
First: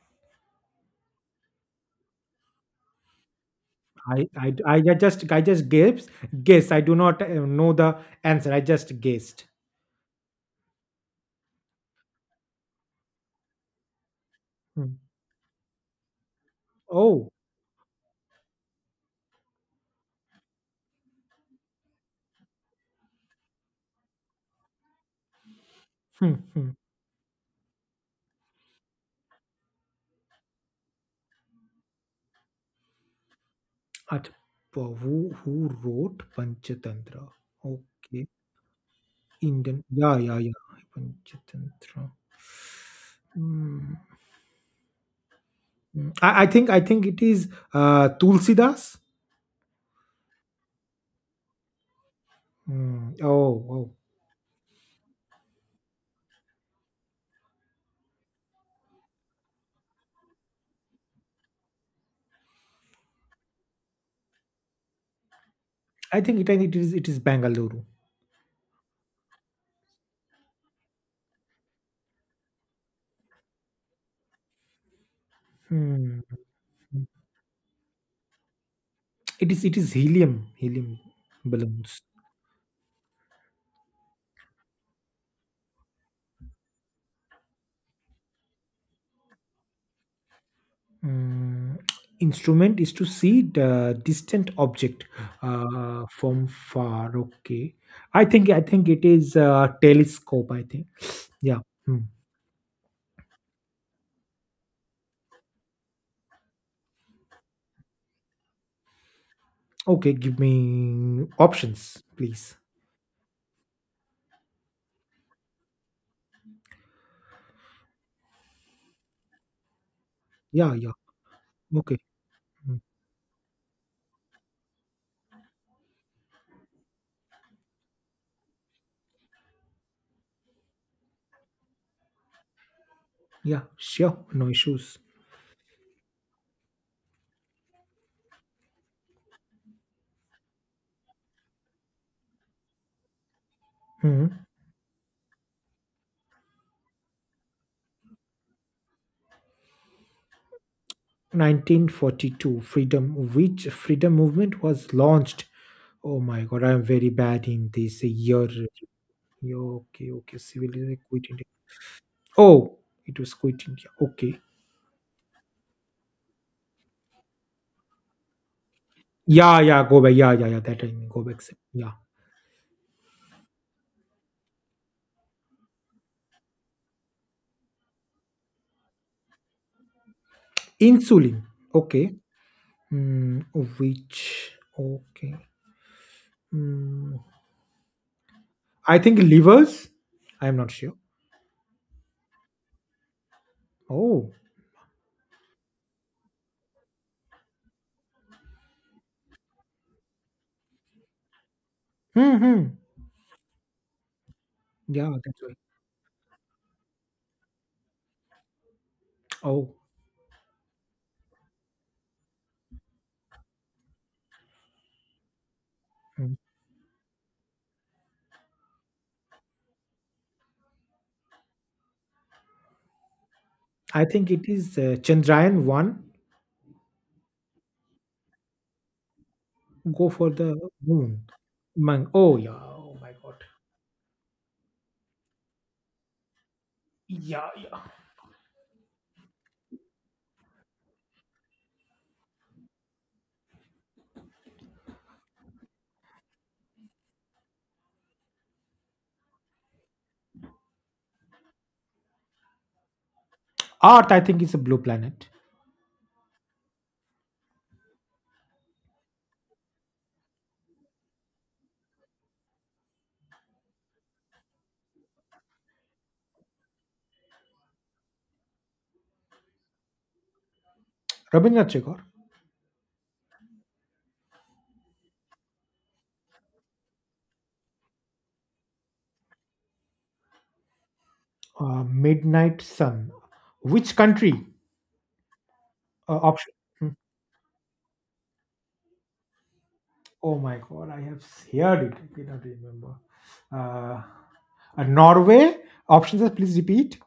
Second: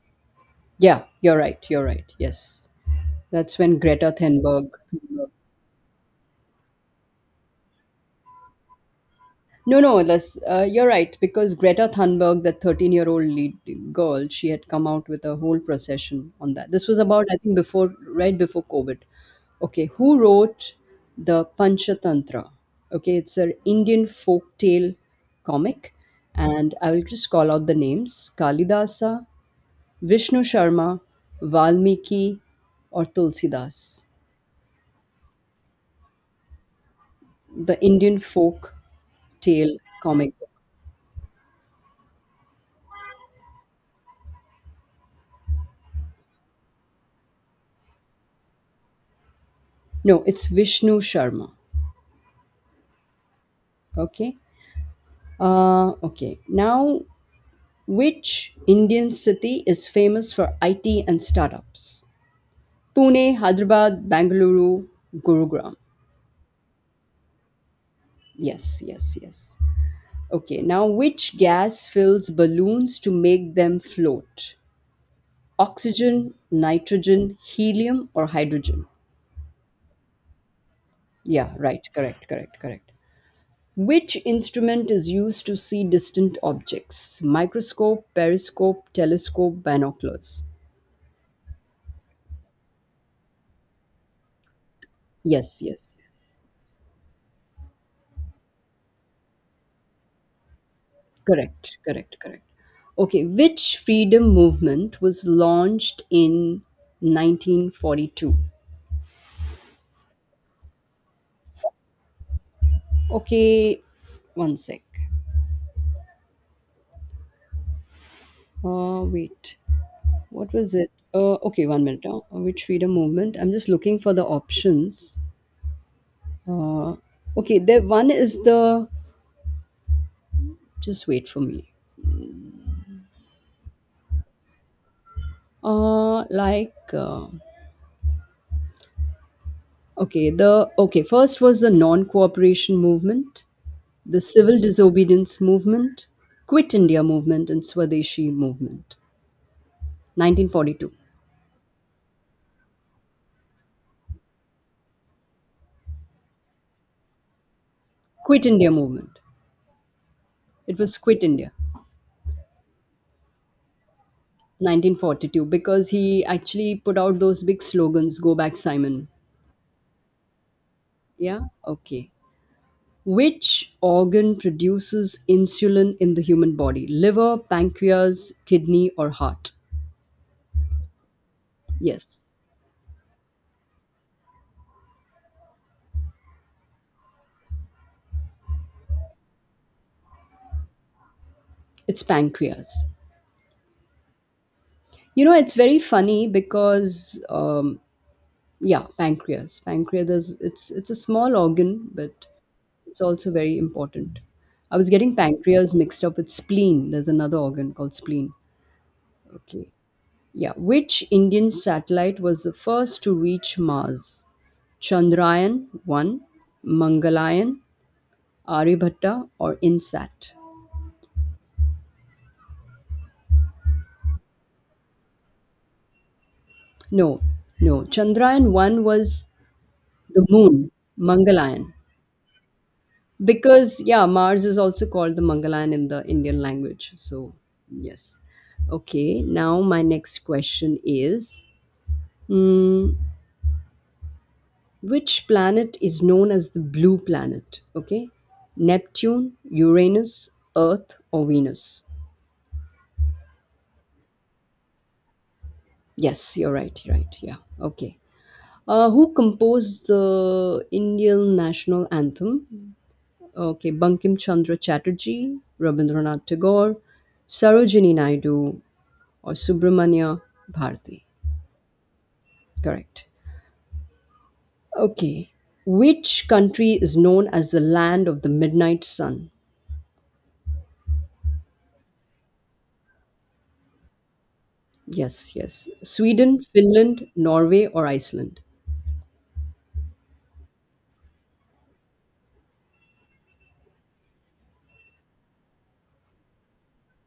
Speaker 1: Yeah, you're right, you're right. Yes. That's when Greta
Speaker 2: I, I
Speaker 1: Thunberg.
Speaker 2: I ju- just I just guess. I do not know the answer. I just guessed.
Speaker 1: No, no, this, you're right. Because Greta Thunberg, that 13-year-old lead girl, she had come
Speaker 2: Mm,
Speaker 1: out with a whole procession on that. This was about,
Speaker 2: oh,
Speaker 1: I think, before, right before COVID. Okay, who wrote the Panchatantra? Okay, it's an Indian folk tale comic.
Speaker 2: hmm, hmm.
Speaker 1: And I will just call out the names: Kalidasa, Vishnu Sharma, Valmiki, or Tulsidas.
Speaker 2: at who wrote Panchatantra?
Speaker 1: The Indian
Speaker 2: Okay,
Speaker 1: folk tale
Speaker 2: Indian. Yeah,
Speaker 1: comic
Speaker 2: yeah,
Speaker 1: book.
Speaker 2: yeah. Panchatantra. Mm, mm. I think it is Tulsidas.
Speaker 1: No, it's Vishnu Sharma.
Speaker 2: Mm. Oh, oh.
Speaker 1: Okay. Okay. Now, which Indian city is famous for IT and startups? Pune, Hyderabad, Bangalore, Gurugram.
Speaker 2: I think it is Bangalore.
Speaker 1: Yes, yes, yes. Okay. Now, which gas fills balloons to make them float?
Speaker 2: Hmm.
Speaker 1: Oxygen, nitrogen, helium, or hydrogen?
Speaker 2: It is helium
Speaker 1: Yeah, right.
Speaker 2: balloons.
Speaker 1: Correct, correct, correct. Which instrument is used to see distant objects? Microscope, periscope, telescope, binoculars.
Speaker 2: Mm, instrument is to see the distant object
Speaker 1: Yes, yes,
Speaker 2: from far. Okay, I think it is telescope. I think yeah.
Speaker 1: correct,
Speaker 2: Hmm.
Speaker 1: correct, correct. Okay, which freedom movement was launched in 1942?
Speaker 2: Okay, give me options, please.
Speaker 1: Okay, one sec. Wait, what
Speaker 2: Yeah,
Speaker 1: was it?
Speaker 2: yeah.
Speaker 1: Okay, one
Speaker 2: Okay.
Speaker 1: minute now. Which
Speaker 2: Hmm.
Speaker 1: freedom movement? I'm just looking for the options. Uh, okay, the one is the. Just wait for me.
Speaker 2: Yeah, sure. No issues.
Speaker 1: Like, okay, the okay First was the non-cooperation movement, the
Speaker 2: Hmm.
Speaker 1: civil disobedience movement, Quit India movement, and Swadeshi movement. 1942.
Speaker 2: 1942 freedom, which freedom movement was launched? Oh my god, I'm very bad in this
Speaker 1: Quit
Speaker 2: year.
Speaker 1: India movement.
Speaker 2: Yeah, okay, okay, civil,
Speaker 1: It was Quit
Speaker 2: quit India.
Speaker 1: India.
Speaker 2: Oh, it was quit India. Okay.
Speaker 1: 1942, because he actually put out those big slogans, go back Simon.
Speaker 2: Yeah, yeah, go back, yeah, yeah, yeah, that I mean go
Speaker 1: Yeah.
Speaker 2: back, yeah.
Speaker 1: Okay. Which organ produces insulin in the human body? Liver, pancreas, kidney, or heart?
Speaker 2: Insulin. Okay,
Speaker 1: Yes,
Speaker 2: mm, which okay, mm, I think livers. I'm not sure.
Speaker 1: it's pancreas.
Speaker 2: Oh,
Speaker 1: You know, it's very funny because yeah, pancreas. Pancreas is, it's a small organ, but
Speaker 2: hmm, hmm.
Speaker 1: it's also very important. I was
Speaker 2: Yeah,
Speaker 1: getting
Speaker 2: that's right.
Speaker 1: pancreas mixed up with spleen. There's another organ called spleen.
Speaker 2: Oh,
Speaker 1: Okay. Yeah. Which Indian satellite was the first to reach Mars? Chandrayaan 1,
Speaker 2: mm.
Speaker 1: Mangalayaan, Aryabhatta, or INSAT?
Speaker 2: I think it is Chandrayaan 1.
Speaker 1: No, no. Chandrayaan 1 was
Speaker 2: Go
Speaker 1: the
Speaker 2: for the
Speaker 1: moon,
Speaker 2: moon.
Speaker 1: Mangalayaan.
Speaker 2: Mang. Oh yeah. Oh my god.
Speaker 1: Because yeah, Mars is also called the Mangalan in the Indian language, so
Speaker 2: Yeah, yeah.
Speaker 1: yes. Okay, now my next question is, mm, which planet is known as the blue planet? Okay. Neptune, Uranus, Earth, or Venus?
Speaker 2: Earth, I think, is a blue planet.
Speaker 1: Yes, you're right, right, yeah. Okay. Who composed the Indian national anthem? Okay. Bankim Chandra Chatterjee, Rabindranath Tagore, Sarojini Naidu, or Subramanya Bharati.
Speaker 2: Rabindranath Tagore.
Speaker 1: Correct. Okay. Which country is known as the land of the midnight sun?
Speaker 2: Midnight Sun. Which country?
Speaker 1: Yes, yes. Sweden,
Speaker 2: Option. Hmm.
Speaker 1: Finland, Norway, or Iceland?
Speaker 2: Oh my god, I have heard it. I cannot remember. Uh, Norway. Options, please repeat.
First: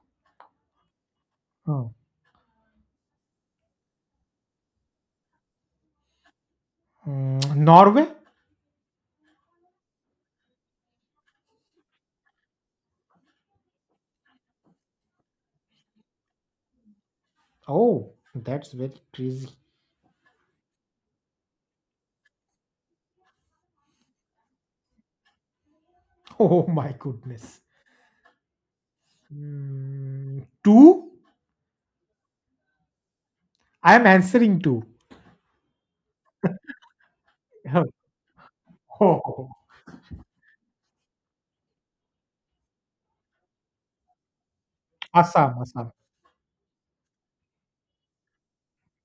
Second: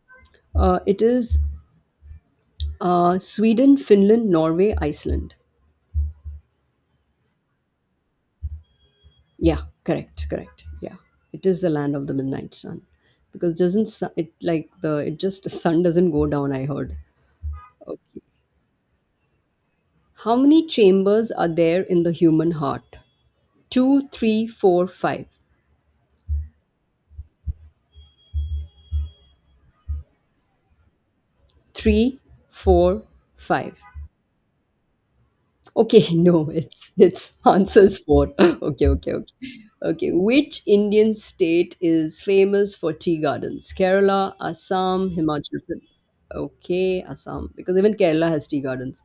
Speaker 1: It is
Speaker 2: Oh.
Speaker 1: Sweden, Finland, Norway, Iceland.
Speaker 2: Mm, Norway.
Speaker 1: Yeah, correct, correct. Yeah, it is the land of the midnight sun because, doesn't it like the, it just the sun doesn't go down? I heard.
Speaker 2: Oh,
Speaker 1: Okay.
Speaker 2: that's very crazy.
Speaker 1: How many chambers are there in the human heart? Two, three, four, five.
Speaker 2: Oh my goodness. Mm, two.
Speaker 1: Three, four, five.
Speaker 2: I am answering two.
Speaker 1: Okay, no, it's answers four. Okay, okay, okay.
Speaker 2: Oh.
Speaker 1: Okay, which Indian state is famous for tea gardens? Kerala, Assam,
Speaker 2: Assam,
Speaker 1: Himachal
Speaker 2: Assam.
Speaker 1: Pradesh. Okay, Assam, because even Kerala has tea gardens.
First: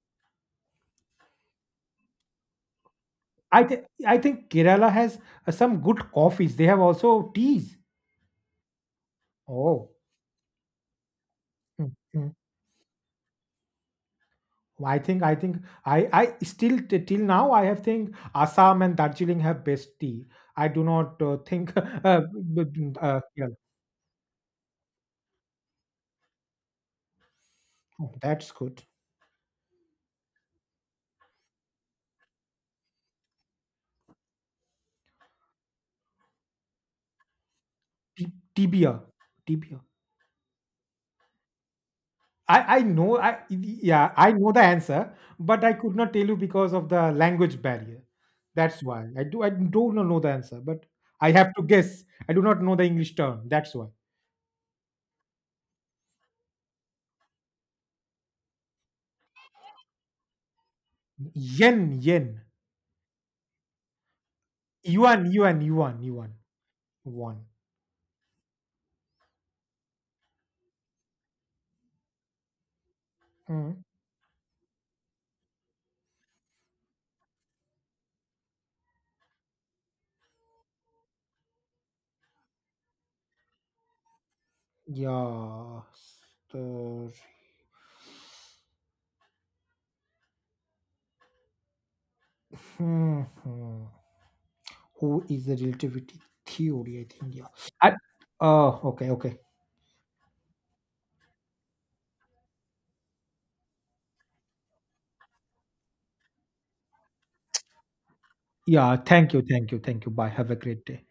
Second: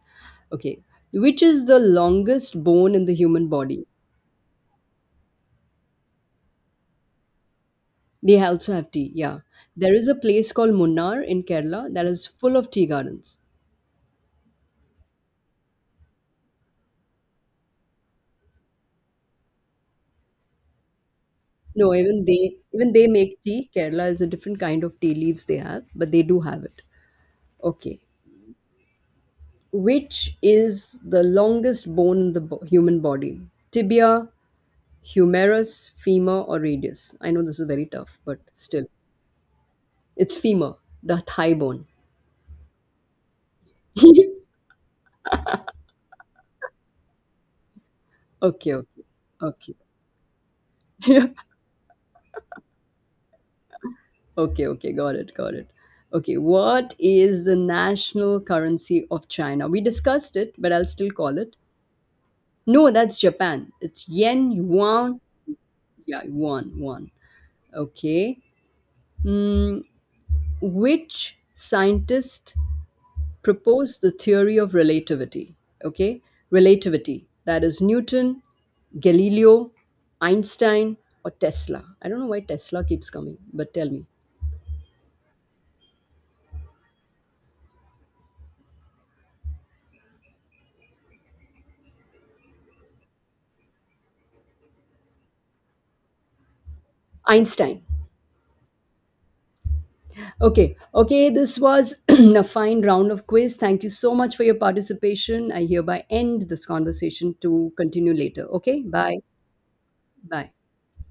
Speaker 1: Okay, which is the longest bone in the human
Speaker 2: I think
Speaker 1: body?
Speaker 2: I think Kerala has some good coffees. They have also teas.
Speaker 1: They also have tea. Yeah,
Speaker 2: Oh,
Speaker 1: there is a place called Munnar in
Speaker 2: mm,
Speaker 1: Kerala that is
Speaker 2: mm.
Speaker 1: full of tea gardens.
Speaker 2: I think I still till now I have think Assam and Darjeeling have best tea. I do not think
Speaker 1: No, even they even they make
Speaker 2: yeah.
Speaker 1: tea. Kerala is a different kind of tea leaves they have, but they do have it. Okay.
Speaker 2: Oh, that's good.
Speaker 1: Which is the longest bone in the human body? Tibia, humerus, femur, or radius? I know this is very tough,
Speaker 2: T-
Speaker 1: but still,
Speaker 2: Tibia, tibia.
Speaker 1: it's femur, the thigh bone.
Speaker 2: I, I know I yeah
Speaker 1: Okay,
Speaker 2: I know the answer, but I could not tell you because of the language barrier.
Speaker 1: okay,
Speaker 2: That's why I do I
Speaker 1: okay,
Speaker 2: don't know the answer, but I have to guess. I do not know the English term. That's why
Speaker 1: okay, okay. Got it, got it. Okay, what is the national currency of China? We discussed it, but I'll still call it.
Speaker 2: yen yen
Speaker 1: No, that's Japan. It's yen, yuan,
Speaker 2: yuan yuan yuan
Speaker 1: yeah,
Speaker 2: yuan
Speaker 1: yuan, yuan.
Speaker 2: one.
Speaker 1: Okay. Mm, which scientist
Speaker 2: Hmm.
Speaker 1: proposed the theory of relativity? Okay. Relativity. That is Newton, Galileo, Einstein, or Tesla. I don't know why Tesla keeps coming, but tell me.
Speaker 2: Yeah. the- hmm, hmm. Who is the relativity theory? I think yeah.
Speaker 1: Einstein.
Speaker 2: I, oh okay okay
Speaker 1: Okay, okay, this was a fine round of quiz. Thank you so much for your participation. I hereby end this conversation to continue later. Okay,
Speaker 2: yeah.
Speaker 1: bye.
Speaker 2: Thank you thank you thank you. Bye. Have
Speaker 1: Bye.
Speaker 2: a great day.